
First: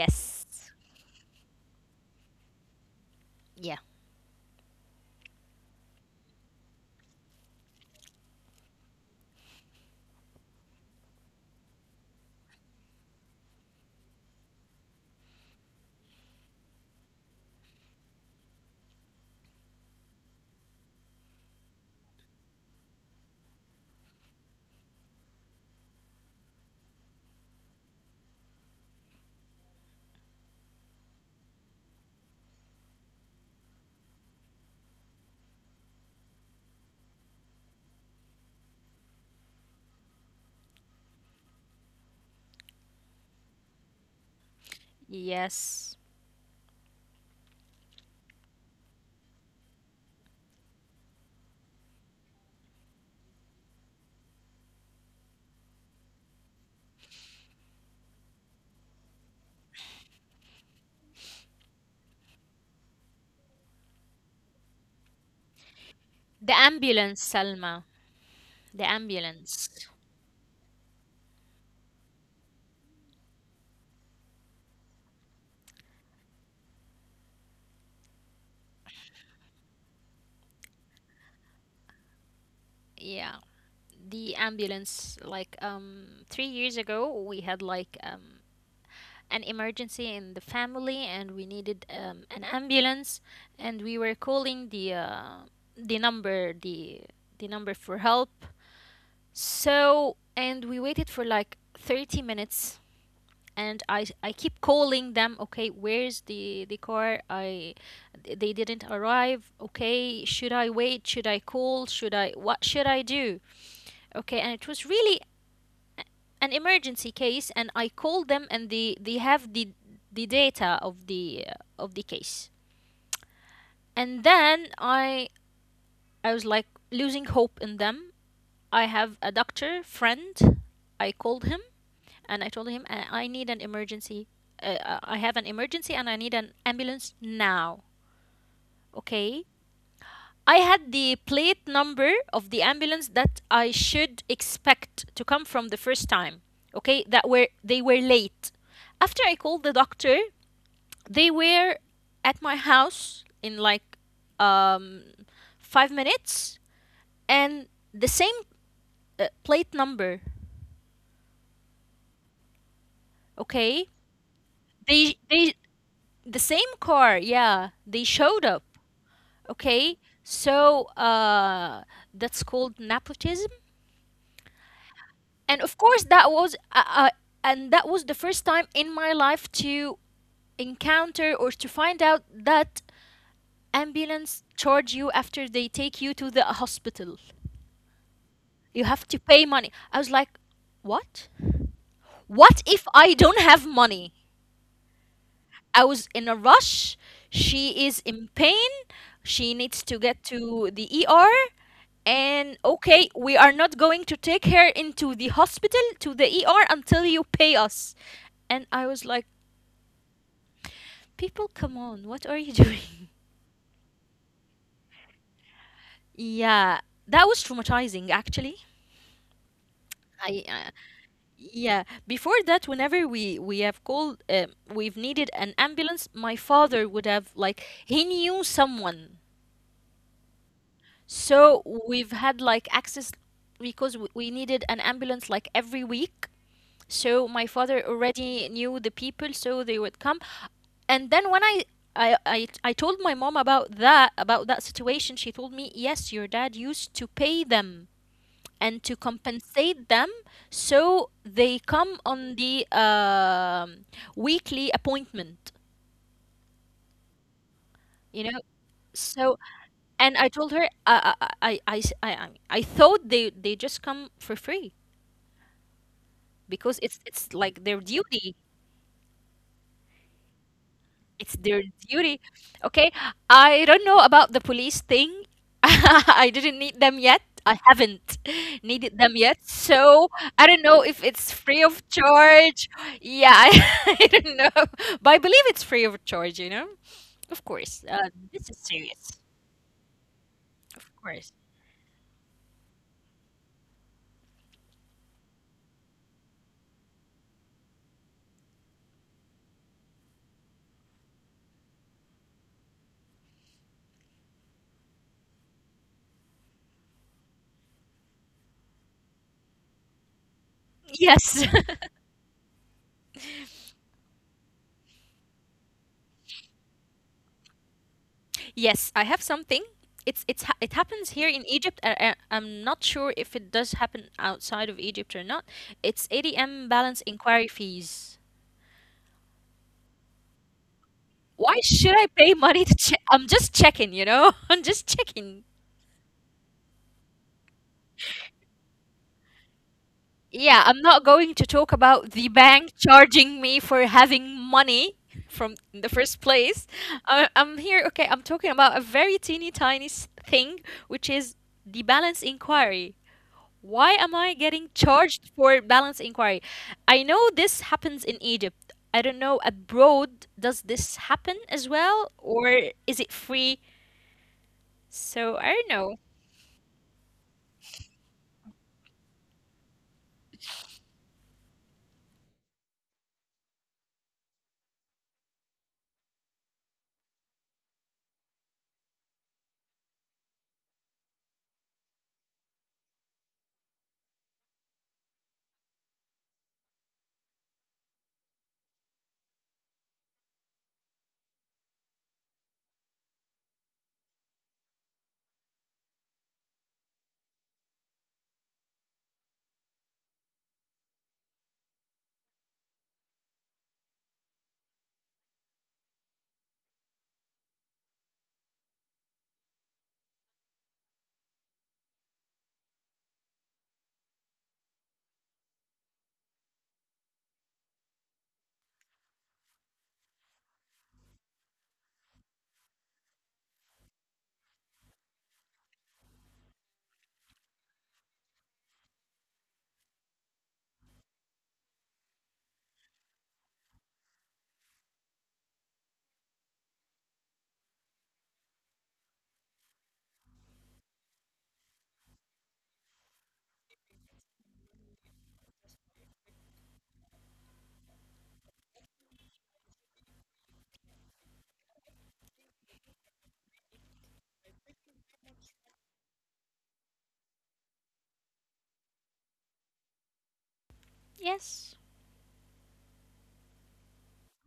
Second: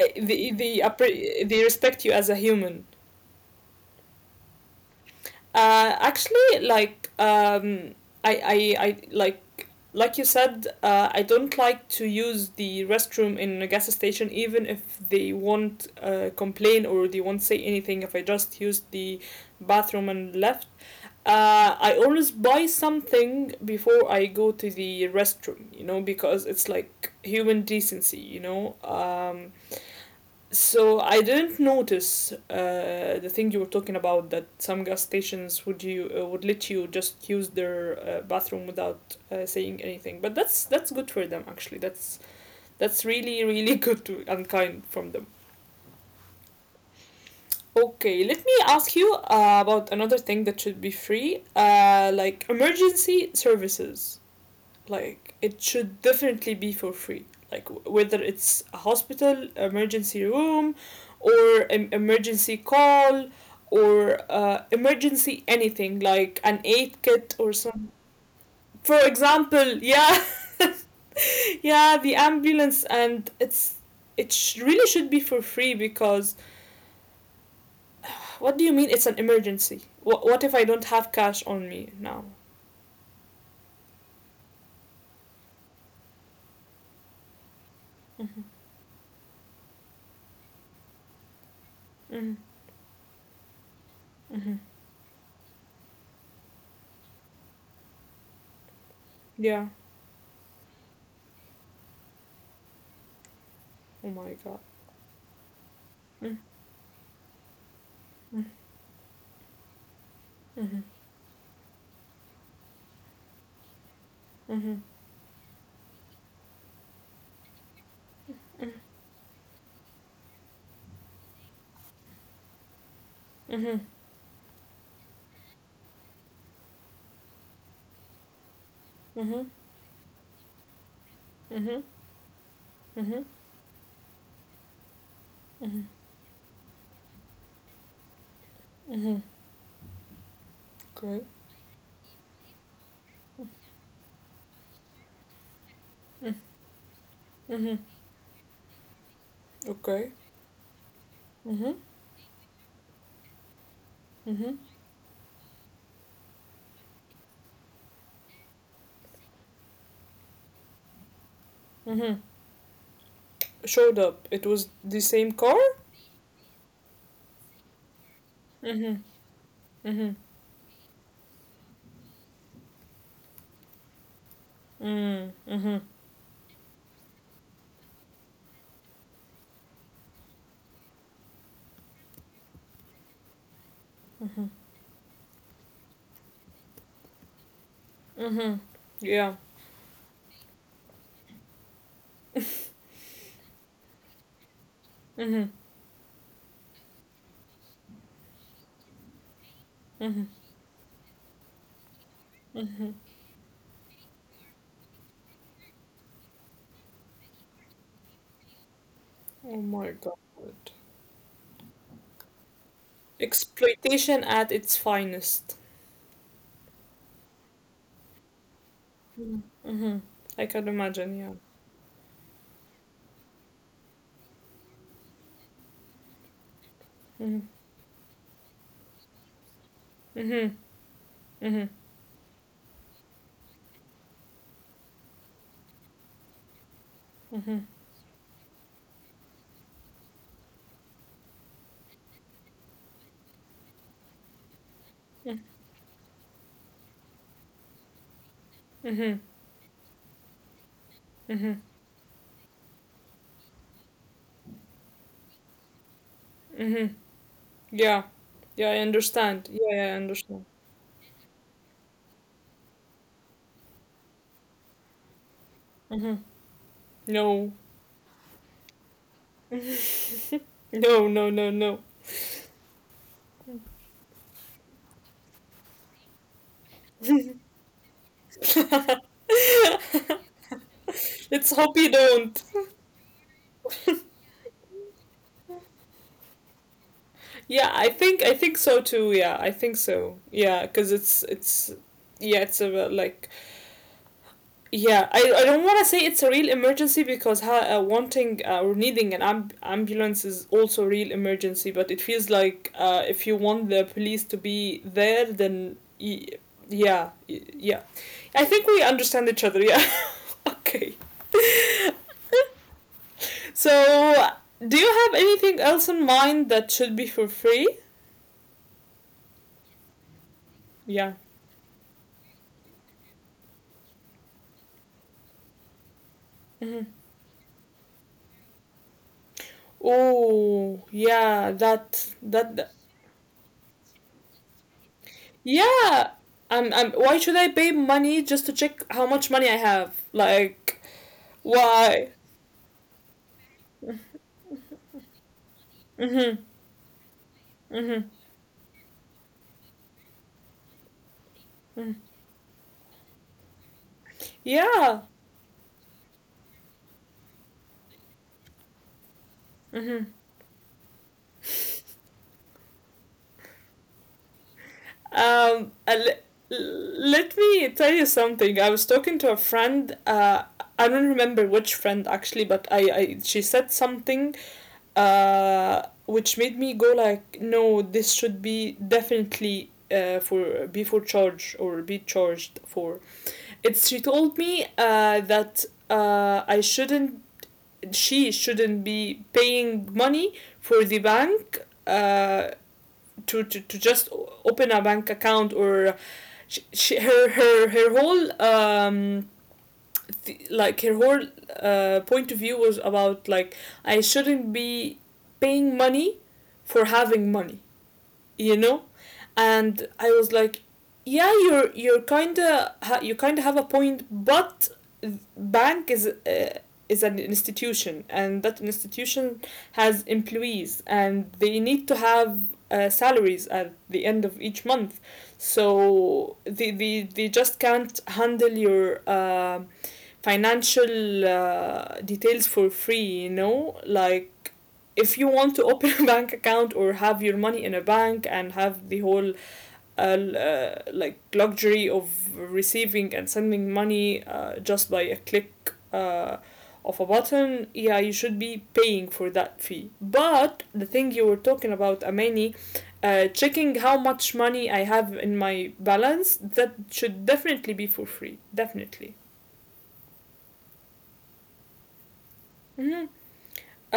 [SPEAKER 1] the, they respect you as a human.
[SPEAKER 2] Yeah.
[SPEAKER 1] Actually, like, I, like you said, I don't like to use the restroom in a gas station, even if they won't complain or they won't say anything. If I just use the bathroom and left, I always buy something before I go to the restroom, you know, because it's like human decency. So I didn't notice the thing you were talking about, that some gas stations would, you would let you just use their bathroom without saying anything. But that's good for them, actually. That's really, really good to, and kind from them.
[SPEAKER 2] Yes.
[SPEAKER 1] Okay, let me ask you about another thing that should be free, like emergency services. Like, it should definitely be for free. Like, whether it's a hospital, emergency room, or an emergency call, or emergency anything, like
[SPEAKER 2] The
[SPEAKER 1] an aid
[SPEAKER 2] ambulance,
[SPEAKER 1] kit or
[SPEAKER 2] Salma.
[SPEAKER 1] some.
[SPEAKER 2] The
[SPEAKER 1] For
[SPEAKER 2] ambulance.
[SPEAKER 1] example, yeah, yeah, the ambulance, and it really should be for free, because what do you mean it's an emergency? What if I don't have cash on me now?
[SPEAKER 2] Yeah. The ambulance like 3 years ago we had like
[SPEAKER 1] Mm-hmm.
[SPEAKER 2] an emergency in the family and we needed
[SPEAKER 1] Mm-hmm.
[SPEAKER 2] an ambulance, and we were
[SPEAKER 1] Mm-hmm.
[SPEAKER 2] calling the number, the number for help.
[SPEAKER 1] Yeah.
[SPEAKER 2] So and we waited for like 30 minutes, and i
[SPEAKER 1] Oh my
[SPEAKER 2] i
[SPEAKER 1] god.
[SPEAKER 2] keep calling them, okay, where's
[SPEAKER 1] Mm-hmm.
[SPEAKER 2] the car? I
[SPEAKER 1] Mm-hmm.
[SPEAKER 2] They didn't arrive. Okay, should I
[SPEAKER 1] Mm-hmm.
[SPEAKER 2] wait, should I call, should I, what should I do? Okay, and it
[SPEAKER 1] Mm-hmm.
[SPEAKER 2] was really an emergency case, and I call them
[SPEAKER 1] Mm-hmm.
[SPEAKER 2] and they have the data of the case.
[SPEAKER 1] Mm-hmm.
[SPEAKER 2] And then I was like losing hope in them. I have a doctor friend. I called him
[SPEAKER 1] Mm-hmm.
[SPEAKER 2] and I told him,
[SPEAKER 1] Mm-hmm.
[SPEAKER 2] I need an emergency. I have an
[SPEAKER 1] Mm-hmm.
[SPEAKER 2] emergency and I need an ambulance now."
[SPEAKER 1] Mm-hmm.
[SPEAKER 2] Okay, I had
[SPEAKER 1] Okay.
[SPEAKER 2] the plate number of the ambulance that I should expect to come from the first time. Okay, that were
[SPEAKER 1] Mm-hmm.
[SPEAKER 2] they were late. After I called the
[SPEAKER 1] Okay.
[SPEAKER 2] doctor, they
[SPEAKER 1] Mm-hmm.
[SPEAKER 2] were at my house in like
[SPEAKER 1] Mm-hmm.
[SPEAKER 2] um 5 minutes, and the same plate number,
[SPEAKER 1] Mm-hmm. Showed
[SPEAKER 2] okay?
[SPEAKER 1] up. It was the same car?
[SPEAKER 2] They the same car, yeah. They showed up,
[SPEAKER 1] Mm-hmm.
[SPEAKER 2] okay?
[SPEAKER 1] Mm-hmm.
[SPEAKER 2] So, that's called nepotism,
[SPEAKER 1] Mm-hmm.
[SPEAKER 2] and
[SPEAKER 1] Mm-hmm.
[SPEAKER 2] of course that was and that was the first time in my life to encounter or to find out that
[SPEAKER 1] Mm-hmm.
[SPEAKER 2] ambulance charge you after they take you to the hospital.
[SPEAKER 1] Mm-hmm.
[SPEAKER 2] You have to
[SPEAKER 1] Yeah.
[SPEAKER 2] pay money. I was like, what? What if I don't have money?
[SPEAKER 1] Mm-hmm.
[SPEAKER 2] I was in a rush, she is in pain, she needs to
[SPEAKER 1] Mm-hmm.
[SPEAKER 2] get to the ER. And
[SPEAKER 1] Mm-hmm.
[SPEAKER 2] okay, we are not going to take her into the hospital, to the ER, until you pay us. And I was like,
[SPEAKER 1] Oh my god.
[SPEAKER 2] people, come on, what are you doing?
[SPEAKER 1] Exploitation at its finest.
[SPEAKER 2] Yeah, that was traumatizing actually.
[SPEAKER 1] Mm-hmm. I
[SPEAKER 2] I
[SPEAKER 1] can imagine, yeah.
[SPEAKER 2] Yeah, before that, whenever we have called we've needed an ambulance, my father would have
[SPEAKER 1] Mm-hmm.
[SPEAKER 2] like, he knew someone.
[SPEAKER 1] Mm-hmm.
[SPEAKER 2] So
[SPEAKER 1] Mm-hmm.
[SPEAKER 2] we've had like access because we needed an ambulance like every week. So my
[SPEAKER 1] Mm-hmm.
[SPEAKER 2] father already knew the people, so they would come. And then when I told my mom about that, about that situation, she told me, yes, your dad used to pay them and to
[SPEAKER 1] Mm-hmm.
[SPEAKER 2] compensate them, so they come on the weekly appointment,
[SPEAKER 1] Mm-hmm. Yeah.
[SPEAKER 2] you know?
[SPEAKER 1] Yeah, I
[SPEAKER 2] So
[SPEAKER 1] understand. Yeah, yeah, I
[SPEAKER 2] and I
[SPEAKER 1] understand.
[SPEAKER 2] told her, I s- I thought they just come for free
[SPEAKER 1] Hmm.
[SPEAKER 2] because it's
[SPEAKER 1] No.
[SPEAKER 2] like their duty.
[SPEAKER 1] No,
[SPEAKER 2] It's
[SPEAKER 1] no, no,
[SPEAKER 2] their
[SPEAKER 1] no.
[SPEAKER 2] duty. Okay. I don't know about the police thing. I didn't need them yet. I haven't needed them yet. So I don't know if it's
[SPEAKER 1] Let's
[SPEAKER 2] free of
[SPEAKER 1] hope you don't.
[SPEAKER 2] charge. Yeah, I, I don't know. But I believe it's free of charge, you know? Of
[SPEAKER 1] Yeah,
[SPEAKER 2] course.
[SPEAKER 1] I think I
[SPEAKER 2] This is
[SPEAKER 1] think so
[SPEAKER 2] serious.
[SPEAKER 1] too. Yeah, I think so. Yeah,
[SPEAKER 2] Of
[SPEAKER 1] because
[SPEAKER 2] course.
[SPEAKER 1] it's yeah, it's a, like, yeah, I don't want to say it's a real emergency, because wanting, or needing an ambulance is also a real emergency, but it feels like, if you want the police to be there, then yeah, yeah. I think we understand each other, yeah. Okay.
[SPEAKER 2] Yes.
[SPEAKER 1] So, do you have anything else in mind that should be for free?
[SPEAKER 2] Yes, I have something. It's ha- it happens
[SPEAKER 1] Yeah.
[SPEAKER 2] here in Egypt. I'm not sure if it does happen outside of Egypt or not. It's ADM
[SPEAKER 1] Mhm.
[SPEAKER 2] balance inquiry fees.
[SPEAKER 1] Oh,
[SPEAKER 2] Why
[SPEAKER 1] yeah,
[SPEAKER 2] should I
[SPEAKER 1] that,
[SPEAKER 2] pay money
[SPEAKER 1] that,
[SPEAKER 2] to
[SPEAKER 1] that.
[SPEAKER 2] check? I'm just checking, you know? I'm just checking.
[SPEAKER 1] Yeah. Why should I pay money just to check how much money I have?
[SPEAKER 2] Yeah, I'm
[SPEAKER 1] Like,
[SPEAKER 2] not going to talk about
[SPEAKER 1] why?
[SPEAKER 2] the bank charging me for having money from in the first
[SPEAKER 1] Mm-hmm,
[SPEAKER 2] place. I'm here, okay, I'm
[SPEAKER 1] mm-hmm.
[SPEAKER 2] talking about a very teeny tiny s- thing, which is the balance inquiry. Why am I getting
[SPEAKER 1] Yeah.
[SPEAKER 2] charged for balance inquiry? I know this happens in Egypt. I don't know, abroad, does this happen as well? Or is it free? So I don't know.
[SPEAKER 1] Um, uh, Let me tell you something. I was talking to a friend. I don't remember which friend, actually, but I she said something, which made me go like, no, this should be definitely, for charge, or be charged for. It's, she told me that I shouldn't. She shouldn't be paying money for the bank, to just open a bank account. Or she, her her her whole, like, her whole point of view was about, like, I shouldn't be paying money for having money, you know. And I was like, yeah, you're kind of, you kind of have a point, but bank is, an institution, and that institution has employees, and they need to have salaries at the end of each month. So they just can't handle your financial details for free, you know? Like, if you want to open a bank account, or have your money in a bank and have the whole, uh, like, luxury of receiving and sending money, just by a click, of a button, yeah, you should be paying for that fee. But the thing you were talking about, Amani, checking how much money I have in my balance, that should definitely be for free. Definitely.
[SPEAKER 2] Yes.
[SPEAKER 1] Mhm.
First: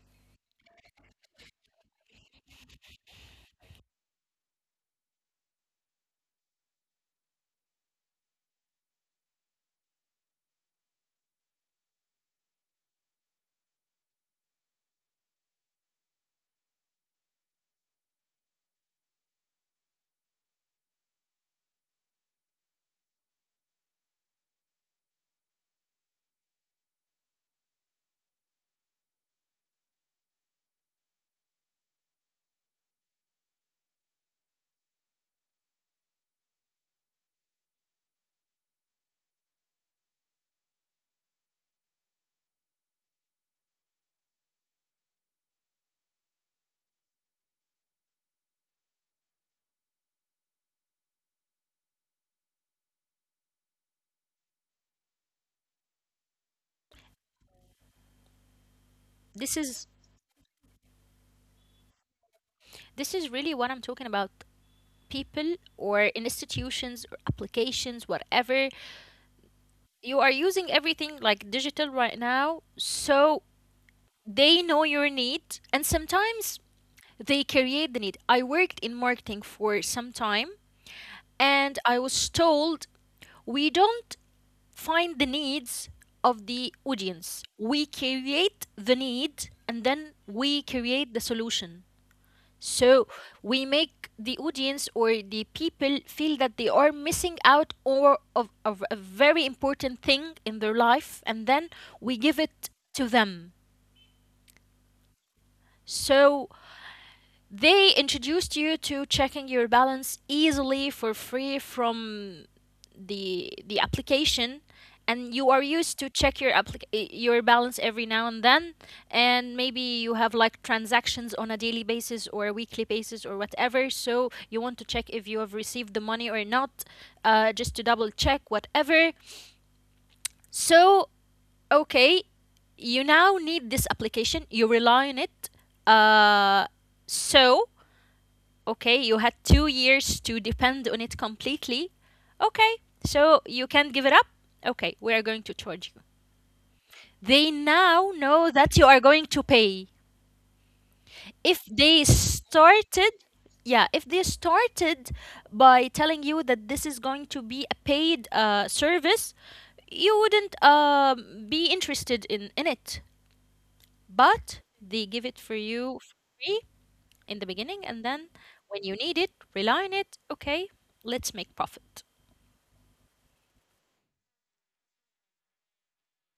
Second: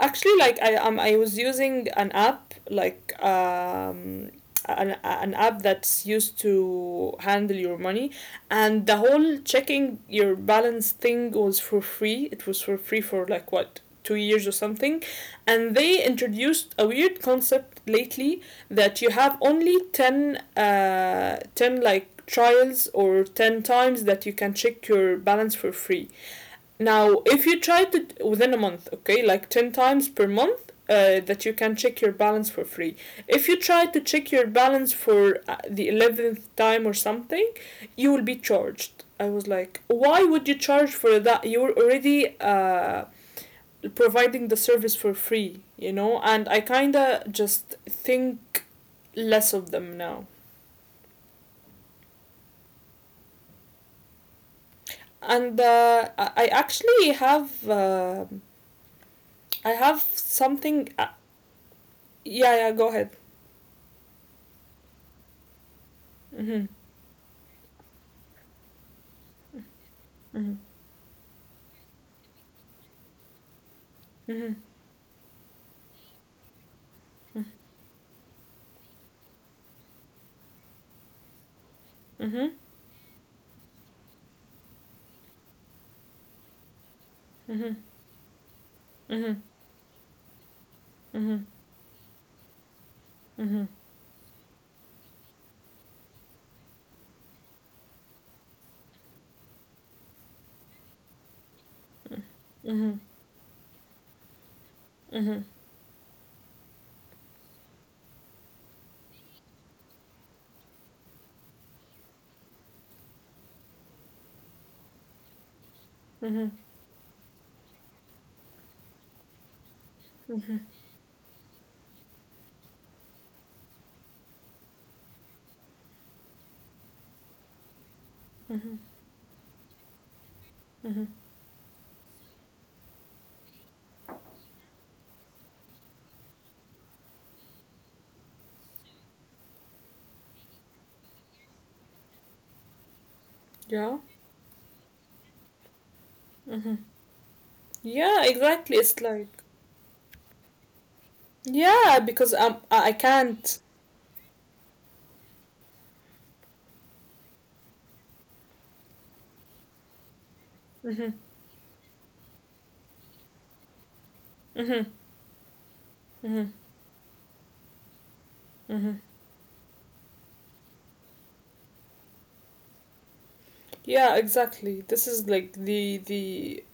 [SPEAKER 1] Actually, like, I was using an app, like, an app that's used to handle your money, and the whole checking your balance thing was for free. It was for free for like what, 2 years or something, and they introduced a weird concept lately, that you have only 10, like, trials, or 10 times that you can check your balance for free. Now, if you try to within a month, okay, like 10 times per month, that you can check your balance for free. If you try to check your balance for the 11th time or something, you will be charged. I was like, why would you charge for that? You're already providing the service for free? And I kind of just think less of them now. And I actually have
[SPEAKER 2] this is
[SPEAKER 1] something. Yeah, yeah. Go ahead.
[SPEAKER 2] this is really what I'm talking about. People
[SPEAKER 1] Mm-hmm.
[SPEAKER 2] or institutions or applications, whatever,
[SPEAKER 1] Mm-hmm.
[SPEAKER 2] you are using everything like digital right now. So
[SPEAKER 1] Mm-hmm.
[SPEAKER 2] they know your need, and sometimes they create the need. I worked in marketing for some time, and I
[SPEAKER 1] Mm-hmm.
[SPEAKER 2] was told we don't find the needs of the
[SPEAKER 1] Mm-hmm.
[SPEAKER 2] audience, we create the
[SPEAKER 1] Mm-hmm.
[SPEAKER 2] need, and then we
[SPEAKER 1] Mm-hmm.
[SPEAKER 2] create the solution. So
[SPEAKER 1] Mm-hmm. Mm-hmm.
[SPEAKER 2] we make the audience or the people feel that they are missing out or of a very important thing in their life, and then we give it to them.
[SPEAKER 1] Mm-hmm.
[SPEAKER 2] So they introduced you to checking your balance easily for free from the application, and you are used to
[SPEAKER 1] Mm-hmm.
[SPEAKER 2] check your your balance every now and then, and maybe you
[SPEAKER 1] Mm-hmm.
[SPEAKER 2] have like transactions on a daily basis or a weekly basis or whatever, so you want to check if you have received the money or not, just to double
[SPEAKER 1] Mhm,
[SPEAKER 2] check whatever.
[SPEAKER 1] mhm.
[SPEAKER 2] So okay, you now need this application, you rely on it. Uh, so okay, you had 2 years to depend on it completely. Okay, so
[SPEAKER 1] Yeah.
[SPEAKER 2] you can't give it up. Okay, we are going to charge you.
[SPEAKER 1] Mm-hmm.
[SPEAKER 2] They
[SPEAKER 1] Yeah,
[SPEAKER 2] now
[SPEAKER 1] exactly.
[SPEAKER 2] know
[SPEAKER 1] It's
[SPEAKER 2] that you
[SPEAKER 1] like,
[SPEAKER 2] are going to pay.
[SPEAKER 1] yeah,
[SPEAKER 2] If
[SPEAKER 1] because
[SPEAKER 2] they
[SPEAKER 1] I
[SPEAKER 2] started,
[SPEAKER 1] can't.
[SPEAKER 2] yeah, if they started by telling you that this is going to be a paid service, you wouldn't
[SPEAKER 1] Mm-hmm.
[SPEAKER 2] be interested in it.
[SPEAKER 1] Mm-hmm.
[SPEAKER 2] But they give it for you
[SPEAKER 1] Mm-hmm.
[SPEAKER 2] for free in the beginning, and then
[SPEAKER 1] Mm-hmm.
[SPEAKER 2] when you need it, rely on it. Okay, let's make profit.
[SPEAKER 1] Yeah, exactly. This is like the the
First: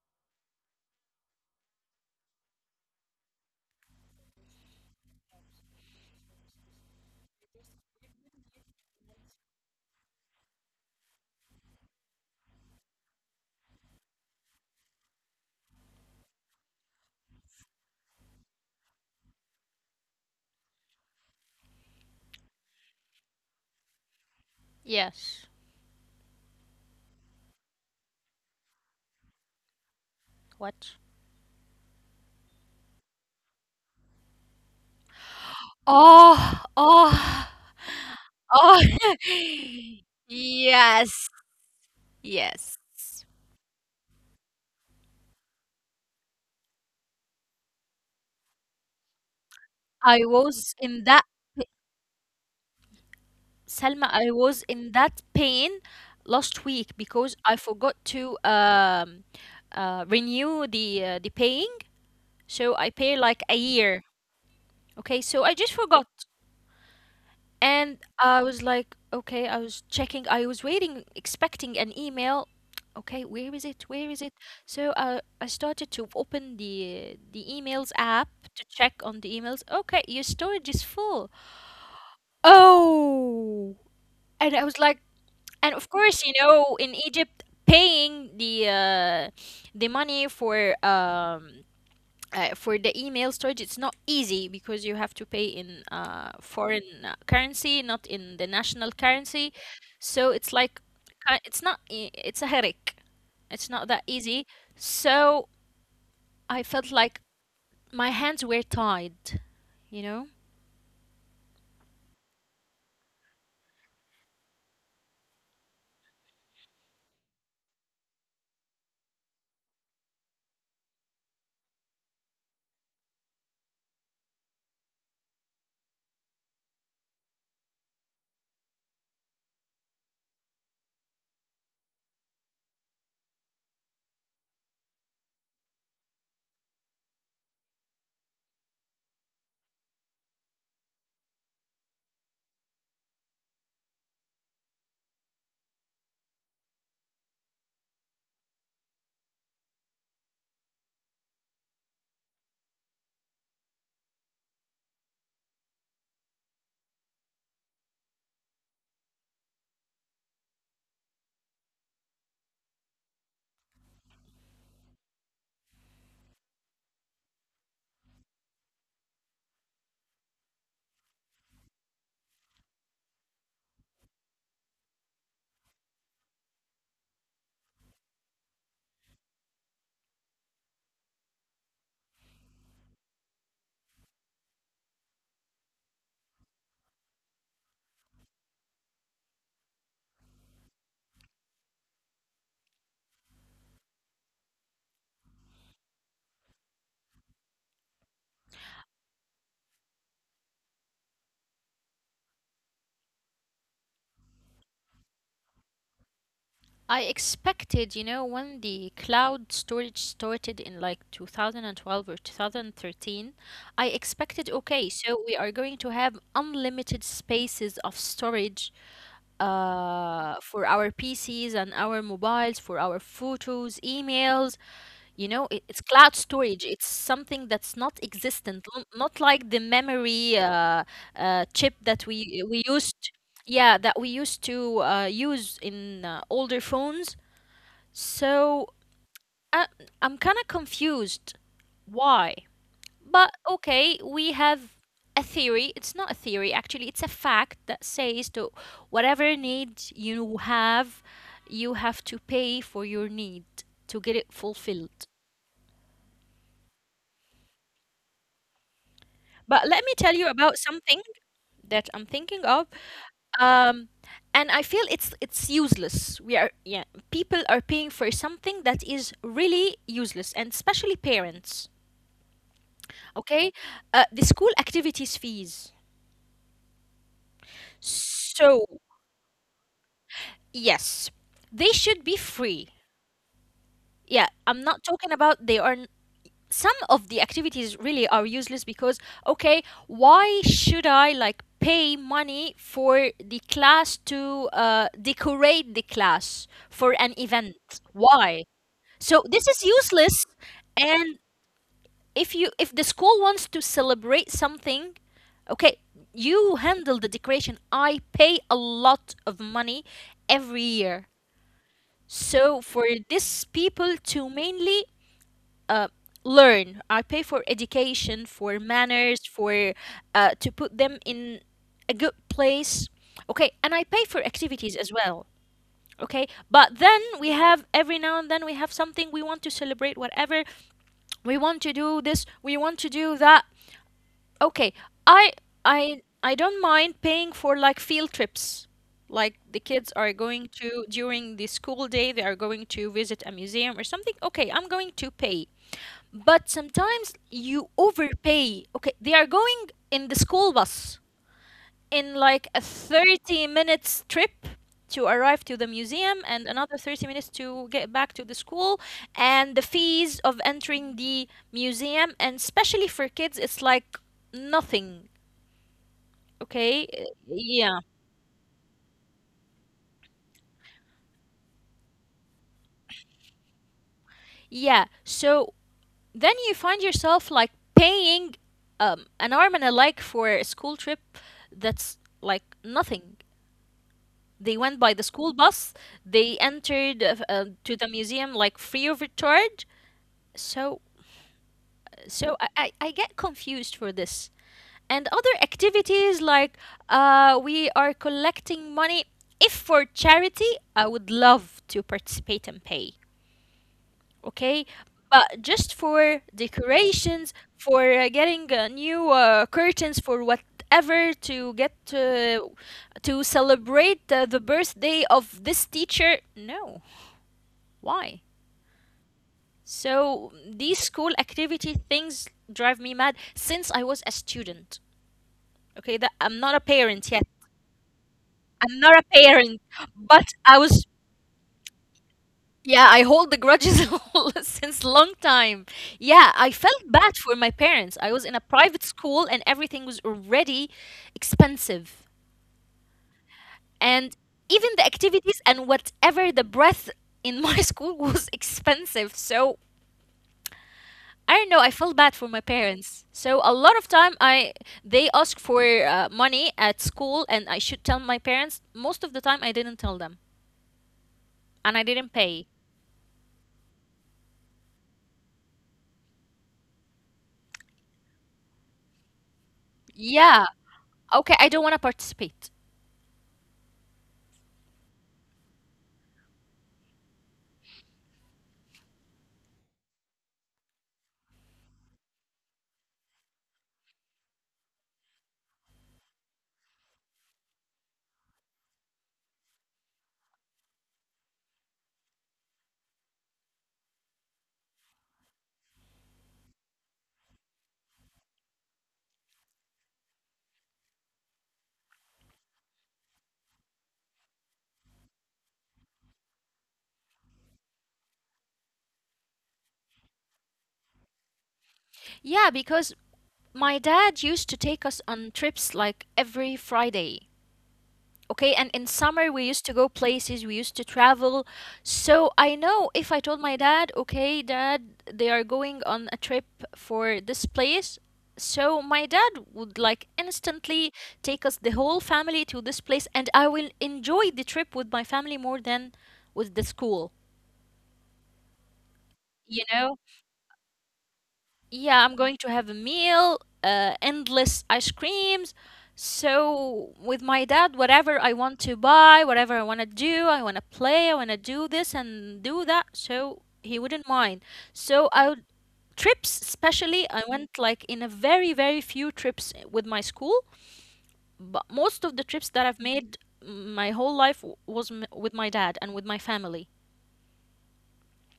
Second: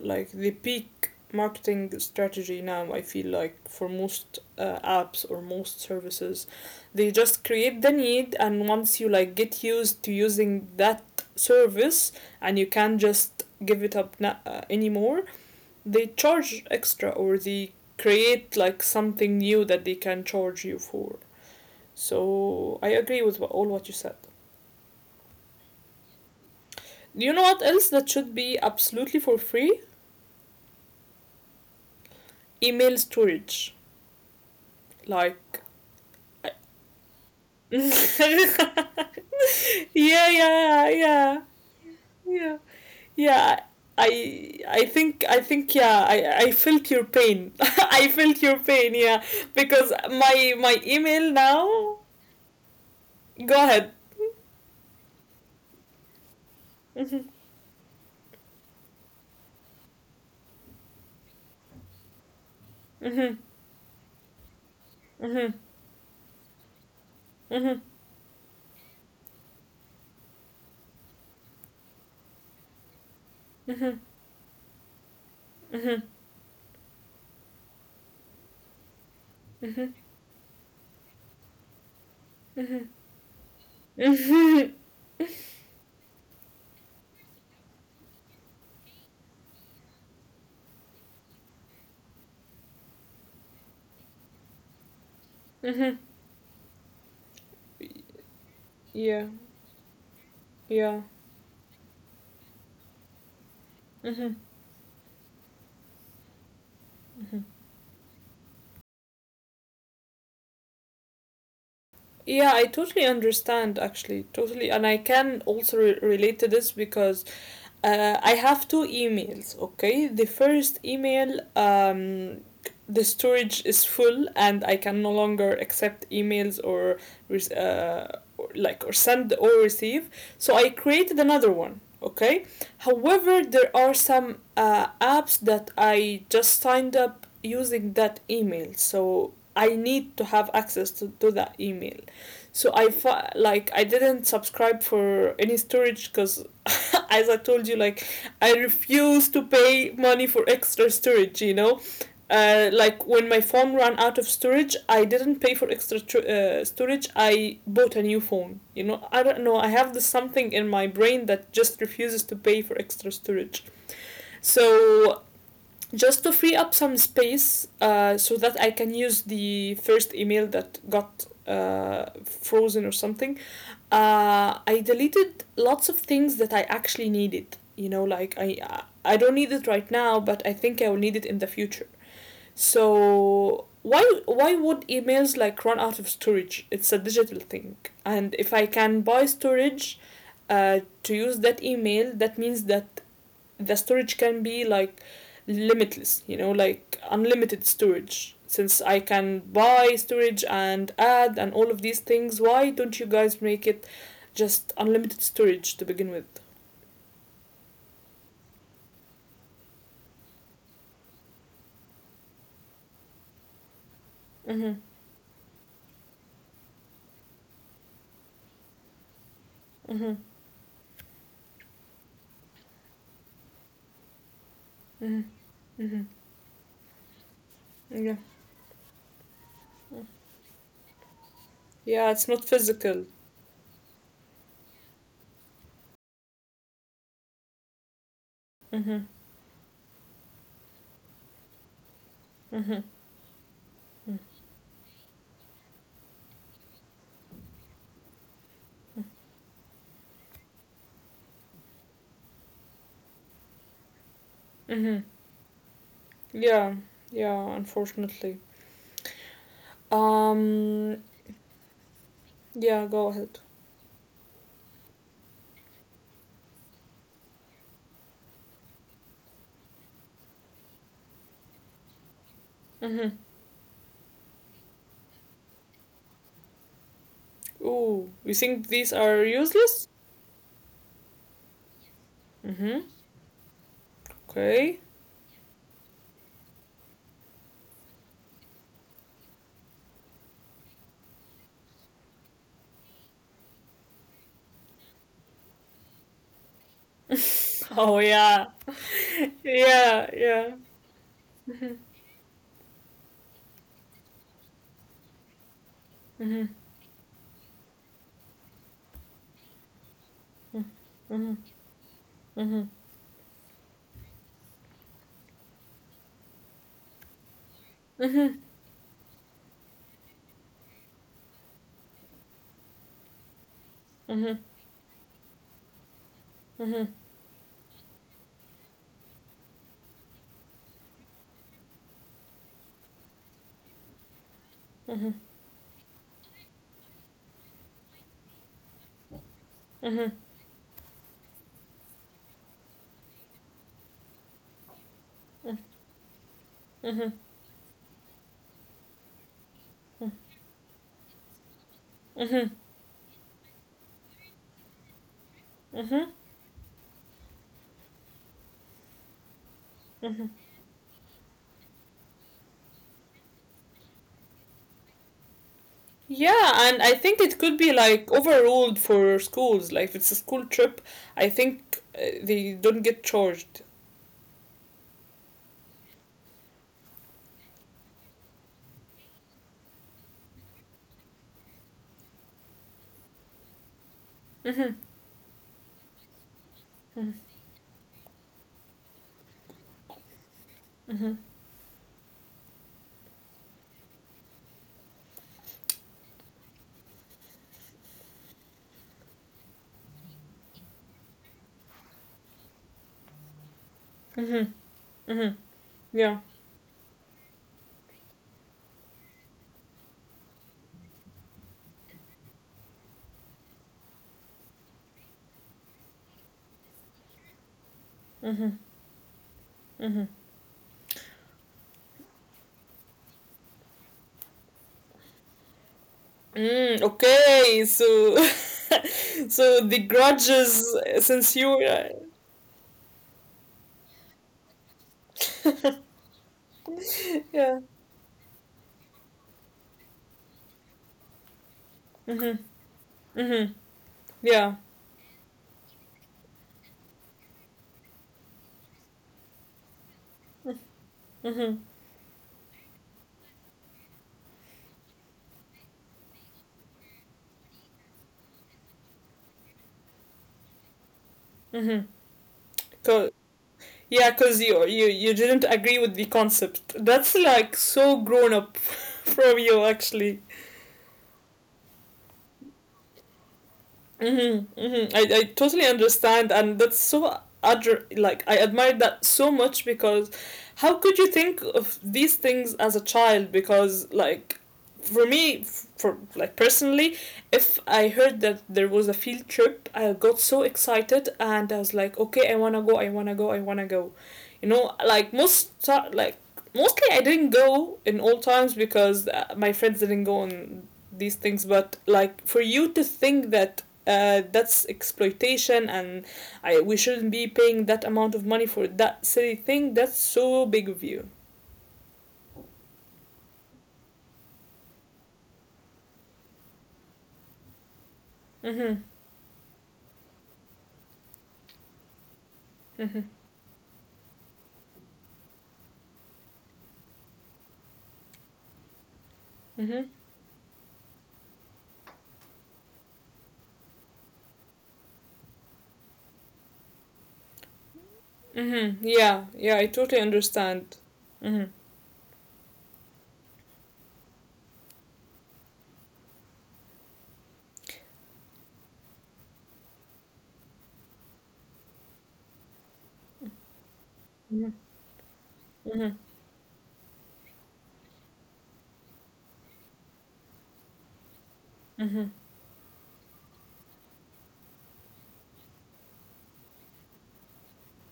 [SPEAKER 1] like the peak marketing strategy now, I feel like, for most apps or most services. They just create the need, and once you, like, get used to using that service, and you can't just give it up, anymore, they charge extra, or they create like something new that they can charge you for. So I agree with all what you said.
[SPEAKER 2] Yes.
[SPEAKER 1] You know what else that should be absolutely for free?
[SPEAKER 2] What?
[SPEAKER 1] Email storage. Like,
[SPEAKER 2] Oh, oh,
[SPEAKER 1] yeah,
[SPEAKER 2] oh.
[SPEAKER 1] yeah,
[SPEAKER 2] Yes,
[SPEAKER 1] yeah, yeah,
[SPEAKER 2] yes.
[SPEAKER 1] yeah. I think, yeah, I felt your pain, I felt your pain, yeah,
[SPEAKER 2] I
[SPEAKER 1] because
[SPEAKER 2] was
[SPEAKER 1] my
[SPEAKER 2] in
[SPEAKER 1] my
[SPEAKER 2] that, p-
[SPEAKER 1] email now, go
[SPEAKER 2] Selma,
[SPEAKER 1] ahead.
[SPEAKER 2] I was in that pain last week because
[SPEAKER 1] Mhm,
[SPEAKER 2] I forgot to renew the paying, so I pay like a
[SPEAKER 1] mhm,
[SPEAKER 2] year. Okay, so I
[SPEAKER 1] mhm,
[SPEAKER 2] just forgot. And
[SPEAKER 1] mhm,
[SPEAKER 2] I was like, okay, I was checking, I was waiting, expecting an email. Okay, where is it? Where is it? So I started
[SPEAKER 1] mhm,
[SPEAKER 2] to open the emails app to check on the emails.
[SPEAKER 1] mhm, mhm,
[SPEAKER 2] Okay, your storage is full.
[SPEAKER 1] mhm,
[SPEAKER 2] Oh, and I
[SPEAKER 1] mhm,
[SPEAKER 2] was like, and of course, you know, in Egypt, paying the money for the email storage, it's not easy because you have to pay
[SPEAKER 1] mhm.
[SPEAKER 2] in foreign currency, not in the national
[SPEAKER 1] Yeah,
[SPEAKER 2] currency. So it's
[SPEAKER 1] yeah.
[SPEAKER 2] like, it's not e- it's a headache, it's not
[SPEAKER 1] Mhm,
[SPEAKER 2] that easy. So I felt
[SPEAKER 1] mhm.
[SPEAKER 2] like my hands were tied, you know.
[SPEAKER 1] Yeah, I totally understand, actually, totally. And I can also relate to this, because I have two emails, okay? The first email, the storage is full and I can no longer accept emails, or or, like, or send or receive. So I created another one, okay? However, there are some apps that I just signed up using that email. So I need to have access to that email. So like, I didn't subscribe for any storage because, as I told you, like, I refuse to pay money for extra storage. You know, like, when my phone ran out of storage, I didn't pay for extra storage. I bought a new phone. You know, I don't know. I have this something in my brain that just refuses to pay for extra storage. So just to free up some space, so that I can use the first email that got frozen or something, I deleted lots of things that I actually needed. You know, like, I don't need it right now, but I think I will need it in the future. So why would emails like run out of storage? It's a digital thing, and if I can buy storage, to use that email, that means that the storage can be like limitless, you know, like unlimited storage. Since I can buy storage and add and all of these things, why don't you guys make it just unlimited storage to begin with?
[SPEAKER 2] I expected, you know, when the cloud storage started in like 2012 or 2013, I expected,
[SPEAKER 1] Mm-hmm.
[SPEAKER 2] okay, so we are going to have unlimited spaces of storage
[SPEAKER 1] Mm-hmm.
[SPEAKER 2] for our PCs and our mobiles, for our photos, emails.
[SPEAKER 1] Mm-hmm.
[SPEAKER 2] You know, it's
[SPEAKER 1] Mm-hmm.
[SPEAKER 2] cloud storage. It's something that's not
[SPEAKER 1] Yeah.
[SPEAKER 2] existent, not like the memory chip
[SPEAKER 1] Yeah,
[SPEAKER 2] that
[SPEAKER 1] it's not
[SPEAKER 2] we
[SPEAKER 1] physical.
[SPEAKER 2] used. Yeah, that we used to use in older phones. So
[SPEAKER 1] Mm-hmm.
[SPEAKER 2] I, I'm kind of confused. Why?
[SPEAKER 1] Mm-hmm.
[SPEAKER 2] But okay, we have a theory. It's not a theory, actually, it's a fact that says to whatever need you have to pay for your need to get it
[SPEAKER 1] Mm-hmm.
[SPEAKER 2] fulfilled.
[SPEAKER 1] Yeah, yeah, unfortunately.
[SPEAKER 2] But let me tell you about
[SPEAKER 1] um
[SPEAKER 2] something that I'm thinking of.
[SPEAKER 1] yeah, go ahead.
[SPEAKER 2] Um, and I feel it's useless. We are, yeah, people are paying for something that is really useless, and especially parents.
[SPEAKER 1] Mm-hmm.
[SPEAKER 2] Okay, the school activities fees.
[SPEAKER 1] Ooh, you
[SPEAKER 2] So
[SPEAKER 1] think these are useless?
[SPEAKER 2] yes, they should be free.
[SPEAKER 1] Mm-hmm.
[SPEAKER 2] Yeah, I'm
[SPEAKER 1] Okay.
[SPEAKER 2] not talking about they are. Some of the activities really are useless because, okay, why should I like pay money for the class to decorate the class for an event?
[SPEAKER 1] Oh yeah,
[SPEAKER 2] Why? So this is
[SPEAKER 1] yeah,
[SPEAKER 2] useless.
[SPEAKER 1] yeah.
[SPEAKER 2] And
[SPEAKER 1] Mhm,
[SPEAKER 2] if you, if the school wants to celebrate something, okay, you
[SPEAKER 1] mhm,
[SPEAKER 2] handle the decoration. I pay a lot of money every year.
[SPEAKER 1] mhm,
[SPEAKER 2] So
[SPEAKER 1] mhm,
[SPEAKER 2] for these people to mainly uh, learn, I pay for education,
[SPEAKER 1] mhm,
[SPEAKER 2] for manners, for to put them in a good place. Okay, and I pay for
[SPEAKER 1] mhm, mhm,
[SPEAKER 2] activities as well. Okay, but then
[SPEAKER 1] mhm,
[SPEAKER 2] we have every now and then, we have something we want to celebrate, whatever, we want to do this, we want to do that. Okay, I
[SPEAKER 1] mhm,
[SPEAKER 2] I don't mind paying for like field trips. Like the kids are
[SPEAKER 1] mhm,
[SPEAKER 2] going to, during the school day, they are going to visit a museum or something. Okay, I'm going to pay. But sometimes you overpay. Okay, they are going in the
[SPEAKER 1] mhm,
[SPEAKER 2] school bus in like a
[SPEAKER 1] mhm,
[SPEAKER 2] 30 minutes trip to arrive to the museum,
[SPEAKER 1] mhm.
[SPEAKER 2] and another 30 minutes to get back to the school, and the fees of
[SPEAKER 1] Mhm.
[SPEAKER 2] entering the museum, and especially for kids, it's like nothing. Okay,
[SPEAKER 1] Yeah, and I think
[SPEAKER 2] yeah.
[SPEAKER 1] it could be like overruled for schools. Like if it's a school trip, I think they don't get charged.
[SPEAKER 2] Yeah, so then you find yourself like paying an arm and a leg for a school trip that's like nothing. They went by the
[SPEAKER 1] Mhm,
[SPEAKER 2] school bus, they entered
[SPEAKER 1] mhm,
[SPEAKER 2] to the museum like free of charge. So
[SPEAKER 1] mhm,
[SPEAKER 2] so I get confused for this. And other activities like, we are collecting money. If for charity, I would love to participate and pay, okay?
[SPEAKER 1] mhm,
[SPEAKER 2] But just
[SPEAKER 1] mhm.
[SPEAKER 2] for
[SPEAKER 1] Yeah.
[SPEAKER 2] decorations, for getting new curtains, for whatever, to get to celebrate the birthday of this teacher, no. Why?
[SPEAKER 1] Mhm,
[SPEAKER 2] So
[SPEAKER 1] mhm.
[SPEAKER 2] these school activity things drive me mad since I was a student. Okay, that I'm not a parent yet.
[SPEAKER 1] Mm, okay, so
[SPEAKER 2] I'm not a parent,
[SPEAKER 1] so the
[SPEAKER 2] but I was.
[SPEAKER 1] grudges since you
[SPEAKER 2] Yeah, I hold the grudges all since long time. Yeah, I felt bad for my parents.
[SPEAKER 1] Yeah.
[SPEAKER 2] I was in a private school and everything was already expensive.
[SPEAKER 1] Mhm. Mhm.
[SPEAKER 2] And even the
[SPEAKER 1] Yeah.
[SPEAKER 2] activities and whatever the breath in my school was expensive. So I don't know, I felt
[SPEAKER 1] Mhm.
[SPEAKER 2] bad for my parents. So a lot of time I, they ask for money at school and I should tell my parents. Most of the time I didn't tell them, and I didn't
[SPEAKER 1] Mhm.
[SPEAKER 2] pay.
[SPEAKER 1] Co- yeah, cause you didn't agree with the concept. That's like so grown up from you,
[SPEAKER 2] Yeah.
[SPEAKER 1] actually.
[SPEAKER 2] Okay, I don't want to participate.
[SPEAKER 1] Mm-hmm, mm-hmm. I totally understand, and that's so like I admire that so much, because how could you think of these things as a child? Because like, for me, for, like, personally, if I heard that there was a field trip, I got so excited and I was like, okay, I wanna go, I wanna go, I wanna go. You know, like like mostly I didn't go in all times because my friends didn't go on these things, but like for you to think that that's exploitation, and I, we shouldn't be paying that amount of money for that silly thing, that's so big of you.
[SPEAKER 2] Yeah, because my dad used to take us on trips like every Friday. Okay, and in
[SPEAKER 1] Mm-hmm,
[SPEAKER 2] summer we used to go places, we used to travel. So I know if I told
[SPEAKER 1] mm-hmm,
[SPEAKER 2] my dad, okay, dad, they are going on a trip for this place. So my dad would like
[SPEAKER 1] mm-hmm,
[SPEAKER 2] instantly take us the whole family to this place, and I will enjoy the trip with my family more than with the school,
[SPEAKER 1] mm-hmm, yeah,
[SPEAKER 2] you
[SPEAKER 1] yeah,
[SPEAKER 2] know?
[SPEAKER 1] I totally understand. Mm-hmm,
[SPEAKER 2] Yeah, I'm going to have a meal, endless ice creams. So with my dad, whatever I want to buy, whatever I want to do, I want to play, I want to do this and do that. So he wouldn't mind.
[SPEAKER 1] mm-hmm,
[SPEAKER 2] So I would,
[SPEAKER 1] mm-hmm,
[SPEAKER 2] trips, especially, I went like in a very, very few trips with my school. But most of the trips
[SPEAKER 1] mm-hmm.
[SPEAKER 2] that I've made my whole life with my dad and with my family.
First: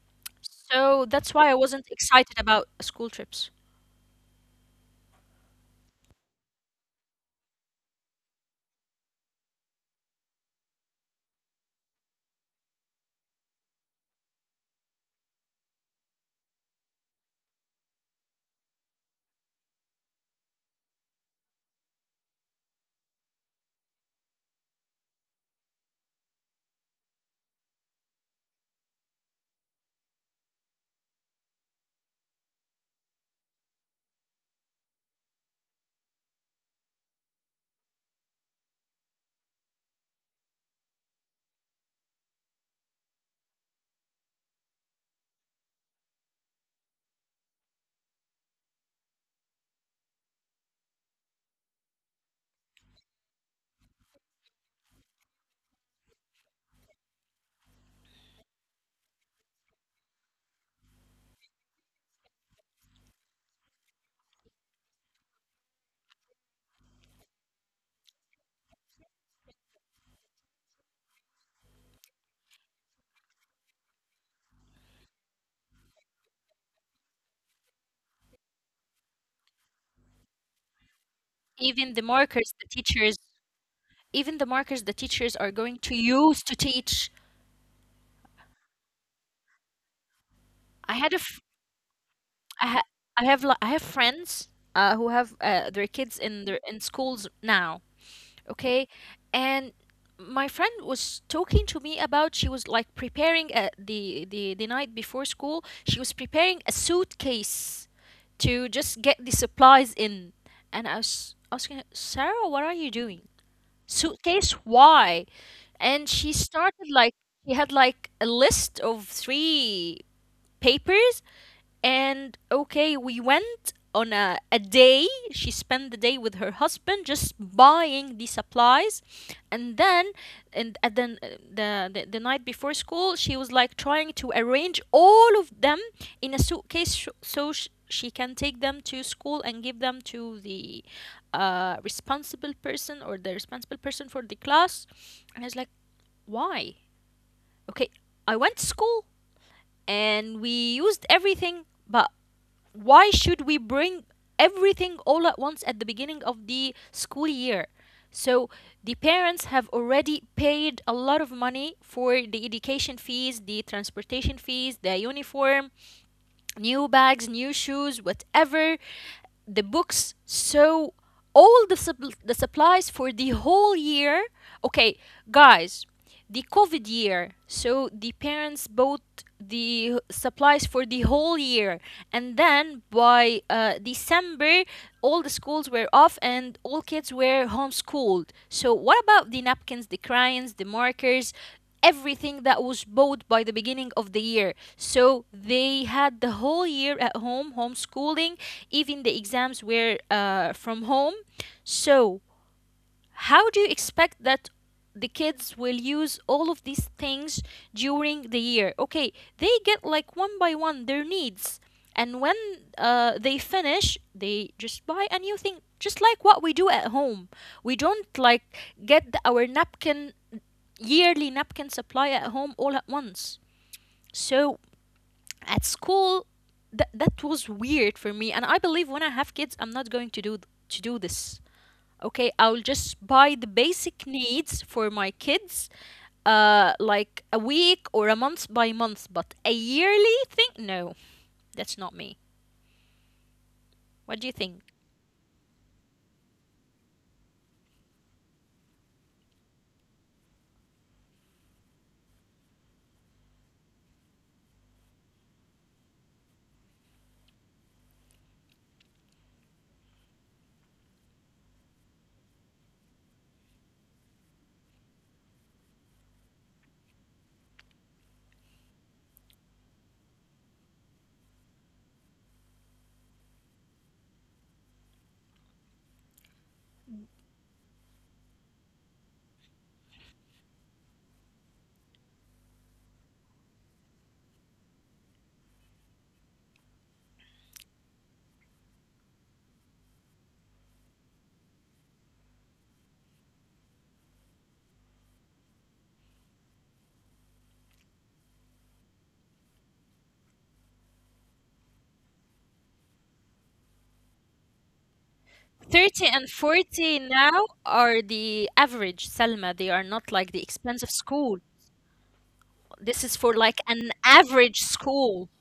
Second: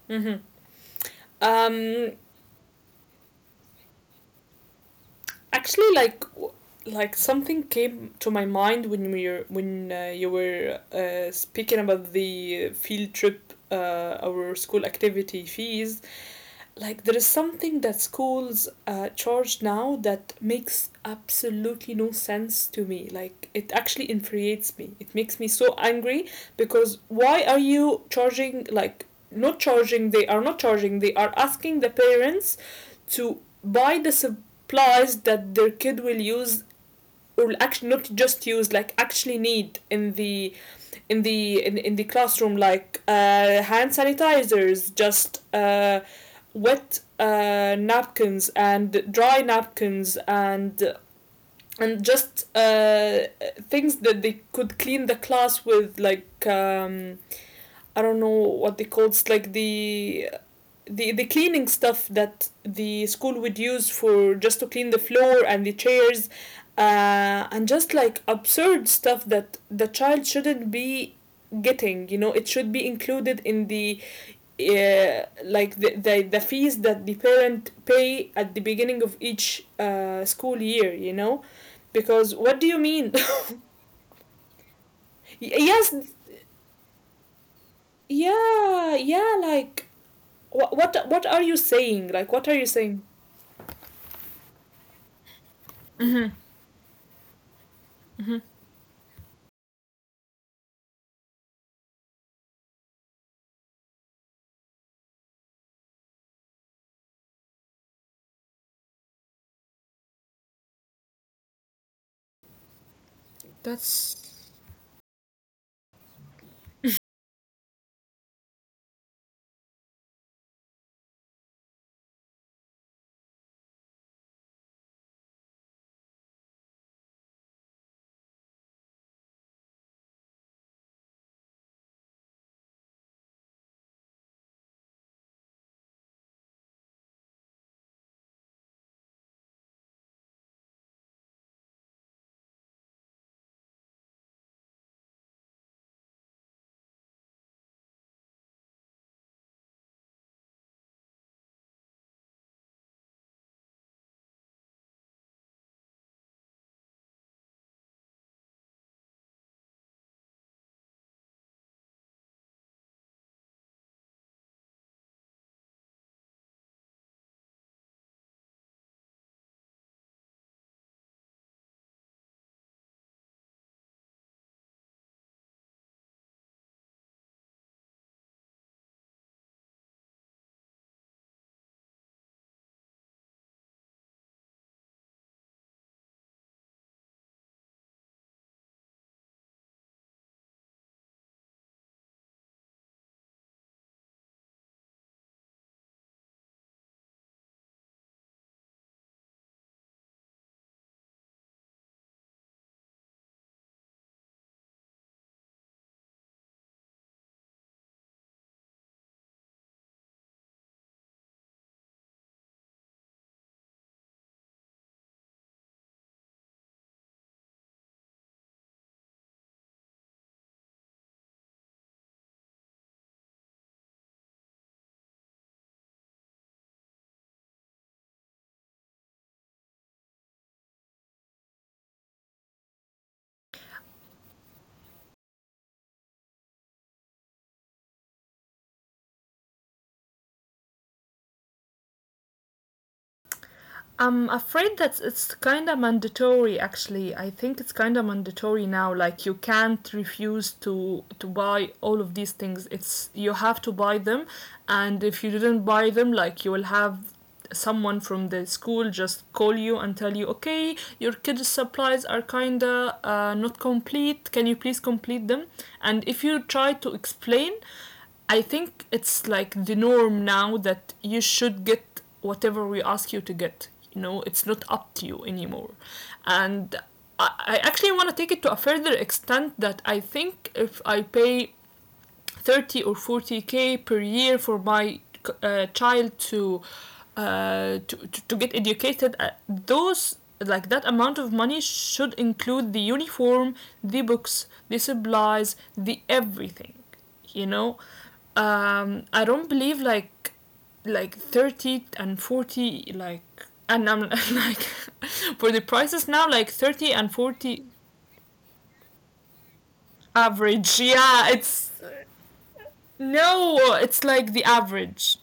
[SPEAKER 1] Mm-hmm.
[SPEAKER 2] So that's why I wasn't
[SPEAKER 1] um
[SPEAKER 2] excited about school trips,
[SPEAKER 1] Actually, like, like, something came to my mind when we were when you were speaking about the field trip, our school activity fees. Like, there is something that schools charge now that makes absolutely no sense to me. Like, it actually infuriates me. It makes me so angry, because why are you charging? Like, not charging. They are not charging. They are asking the parents to buy the supplies that their kid will use, or actually not just use, like actually need in the in the classroom, like hand sanitizers, just wet napkins, and dry napkins, and just things that they could clean the class with, like I don't know what they call. It's like the cleaning stuff that the school would use for, just to clean the floor and the chairs, and just like absurd stuff that the child shouldn't be getting. It should be included in the like the fees that the parent pay at the beginning of each school year. you know
[SPEAKER 2] even the
[SPEAKER 1] because
[SPEAKER 2] markers,
[SPEAKER 1] what
[SPEAKER 2] the
[SPEAKER 1] do you mean?
[SPEAKER 2] teachers, even the markers the teachers are going to
[SPEAKER 1] Yes.
[SPEAKER 2] use to teach.
[SPEAKER 1] Yeah, yeah, like what
[SPEAKER 2] I
[SPEAKER 1] what
[SPEAKER 2] had a
[SPEAKER 1] what
[SPEAKER 2] f-
[SPEAKER 1] are you saying? Like, what are
[SPEAKER 2] I,
[SPEAKER 1] you
[SPEAKER 2] ha-
[SPEAKER 1] saying?
[SPEAKER 2] I have li- I have friends who have their kids in their in schools now, okay? And my friend was talking to me about, she was like preparing the night before school, she was preparing a suitcase to just get the supplies in. And I was asking her, Sarah, what are you doing? Suitcase,
[SPEAKER 1] That's
[SPEAKER 2] why? And she started like, she had like a list of three papers, and okay, we went on a day, she spent the day with her husband just buying the supplies, and then and, and then uh, the night before school she was like trying to arrange all of them in a suitcase so she can take them to school and give them to the responsible person, or the responsible person for the class. And I was like, why? Okay, I went to school and we used everything, but why should we bring everything all at once at the beginning of the school year? So the parents have already paid a lot of money for the education fees, the transportation fees, the uniform, new bags, new shoes, whatever, the books, so all the, the supplies for the whole year, okay guys, the covid year, so the parents bought the supplies for the whole year, and then by december all the schools were off and all kids were homeschooled, so what about the napkins, the crayons, the markers, everything that was bought by the beginning of the year. So they had the whole year at home homeschooling, even the exams were from home. So how do you expect that the kids will use all of these things during the year? Okay, they get like one by one their needs. And when they finish, they just buy a new thing, just like what we do at home. We don't like get our napkin, yearly napkin supply at home all at once. So at school, that was weird for me, and I believe when I have kids I'm not going to do this. Okay, I'll just buy the basic needs for my kids, like a week or a month by month, but a yearly thing, no, that's not me. What do
[SPEAKER 1] I'm
[SPEAKER 2] you think?
[SPEAKER 1] afraid that it's kind of mandatory, actually. I think it's kind of mandatory now. Like, you can't refuse to buy all of these things. It's, you have to buy them, and if you didn't buy them, like, you will have someone from the school just call you and tell you, okay, your kid's supplies are kinda not complete. Can you please complete them? And if you try to explain, I think it's like the norm now, that you should get whatever we ask you to get. You know, it's not up to you anymore. And I actually want to take it to a further extent, that I think, if I pay 30 or 40K per year for my child to, uh, to get educated, those, like, that amount of money should include the uniform, the books, the supplies, the everything. you know I don't believe, like, 30 and 40, like, and I'm like, for the
[SPEAKER 2] 30
[SPEAKER 1] prices
[SPEAKER 2] and
[SPEAKER 1] now, like
[SPEAKER 2] 40
[SPEAKER 1] 30 and
[SPEAKER 2] now
[SPEAKER 1] 40.
[SPEAKER 2] are the average, Selma, they are not like the expensive
[SPEAKER 1] Average,
[SPEAKER 2] school.
[SPEAKER 1] yeah, it's,
[SPEAKER 2] This is for like
[SPEAKER 1] no,
[SPEAKER 2] an
[SPEAKER 1] it's like
[SPEAKER 2] average
[SPEAKER 1] the
[SPEAKER 2] school.
[SPEAKER 1] average.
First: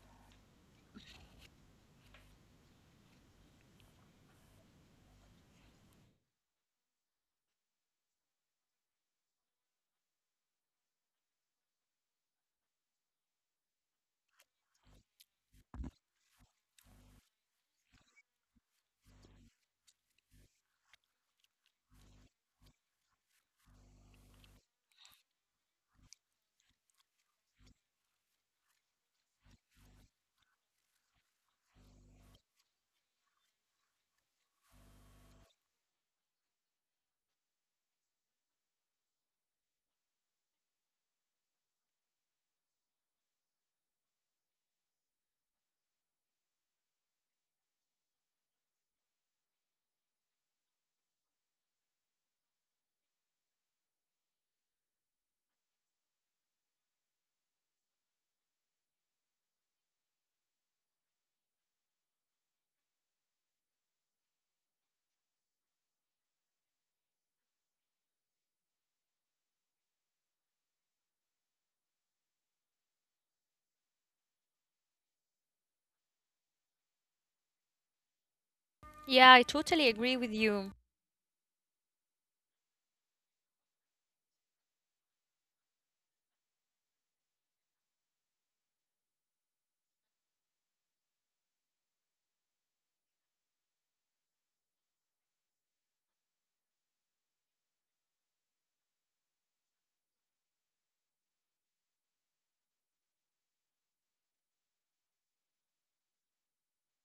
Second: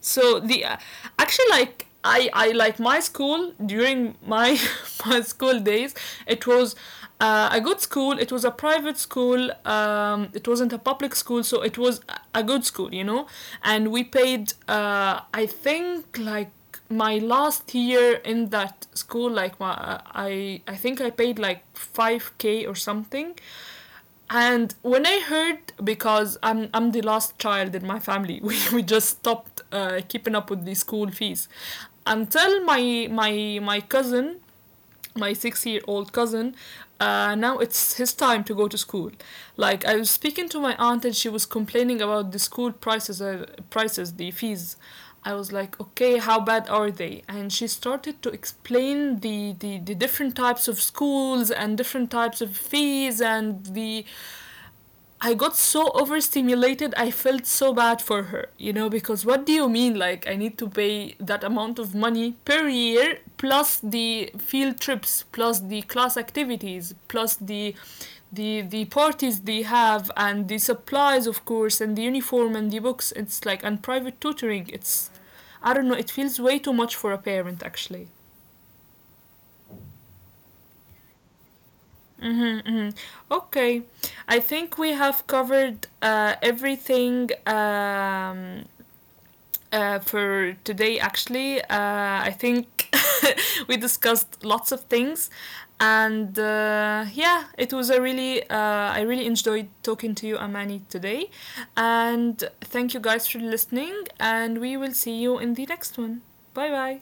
[SPEAKER 1] So the actually, like, I like my school during my my school days. It was a good school. It was a private school. It wasn't a public school, so it was good school, you know. And we paid, I think, like my last year in that school, like my, I think I paid like 5K or something, and when I heard, because I'm the last child in my family, we just stopped keeping up with the school fees, until my cousin, my 6-year old cousin, now it's his time to go to school. Like, I was speaking to my aunt and she was complaining about the school prices, the fees. I was like, okay, how bad are they? And she started to explain the different types of schools and different types of fees, and the I got so overstimulated, I felt so bad for her, because what do you mean? Like, I need to pay that amount of money per year, plus the field trips, plus the class activities, plus the parties they have, and the supplies, of course, and the uniform, and the books. It's like, and private tutoring, it's, I don't know, it feels way too much for a parent, actually.
[SPEAKER 2] Yeah, I totally agree with you.
[SPEAKER 1] hmm hmm Okay, I think we have covered everything for today, actually. I think we discussed lots of things, and yeah, it was a really, I really enjoyed talking to you, Amani, today. And thank you guys for listening, and we will see you in the next one. Bye bye.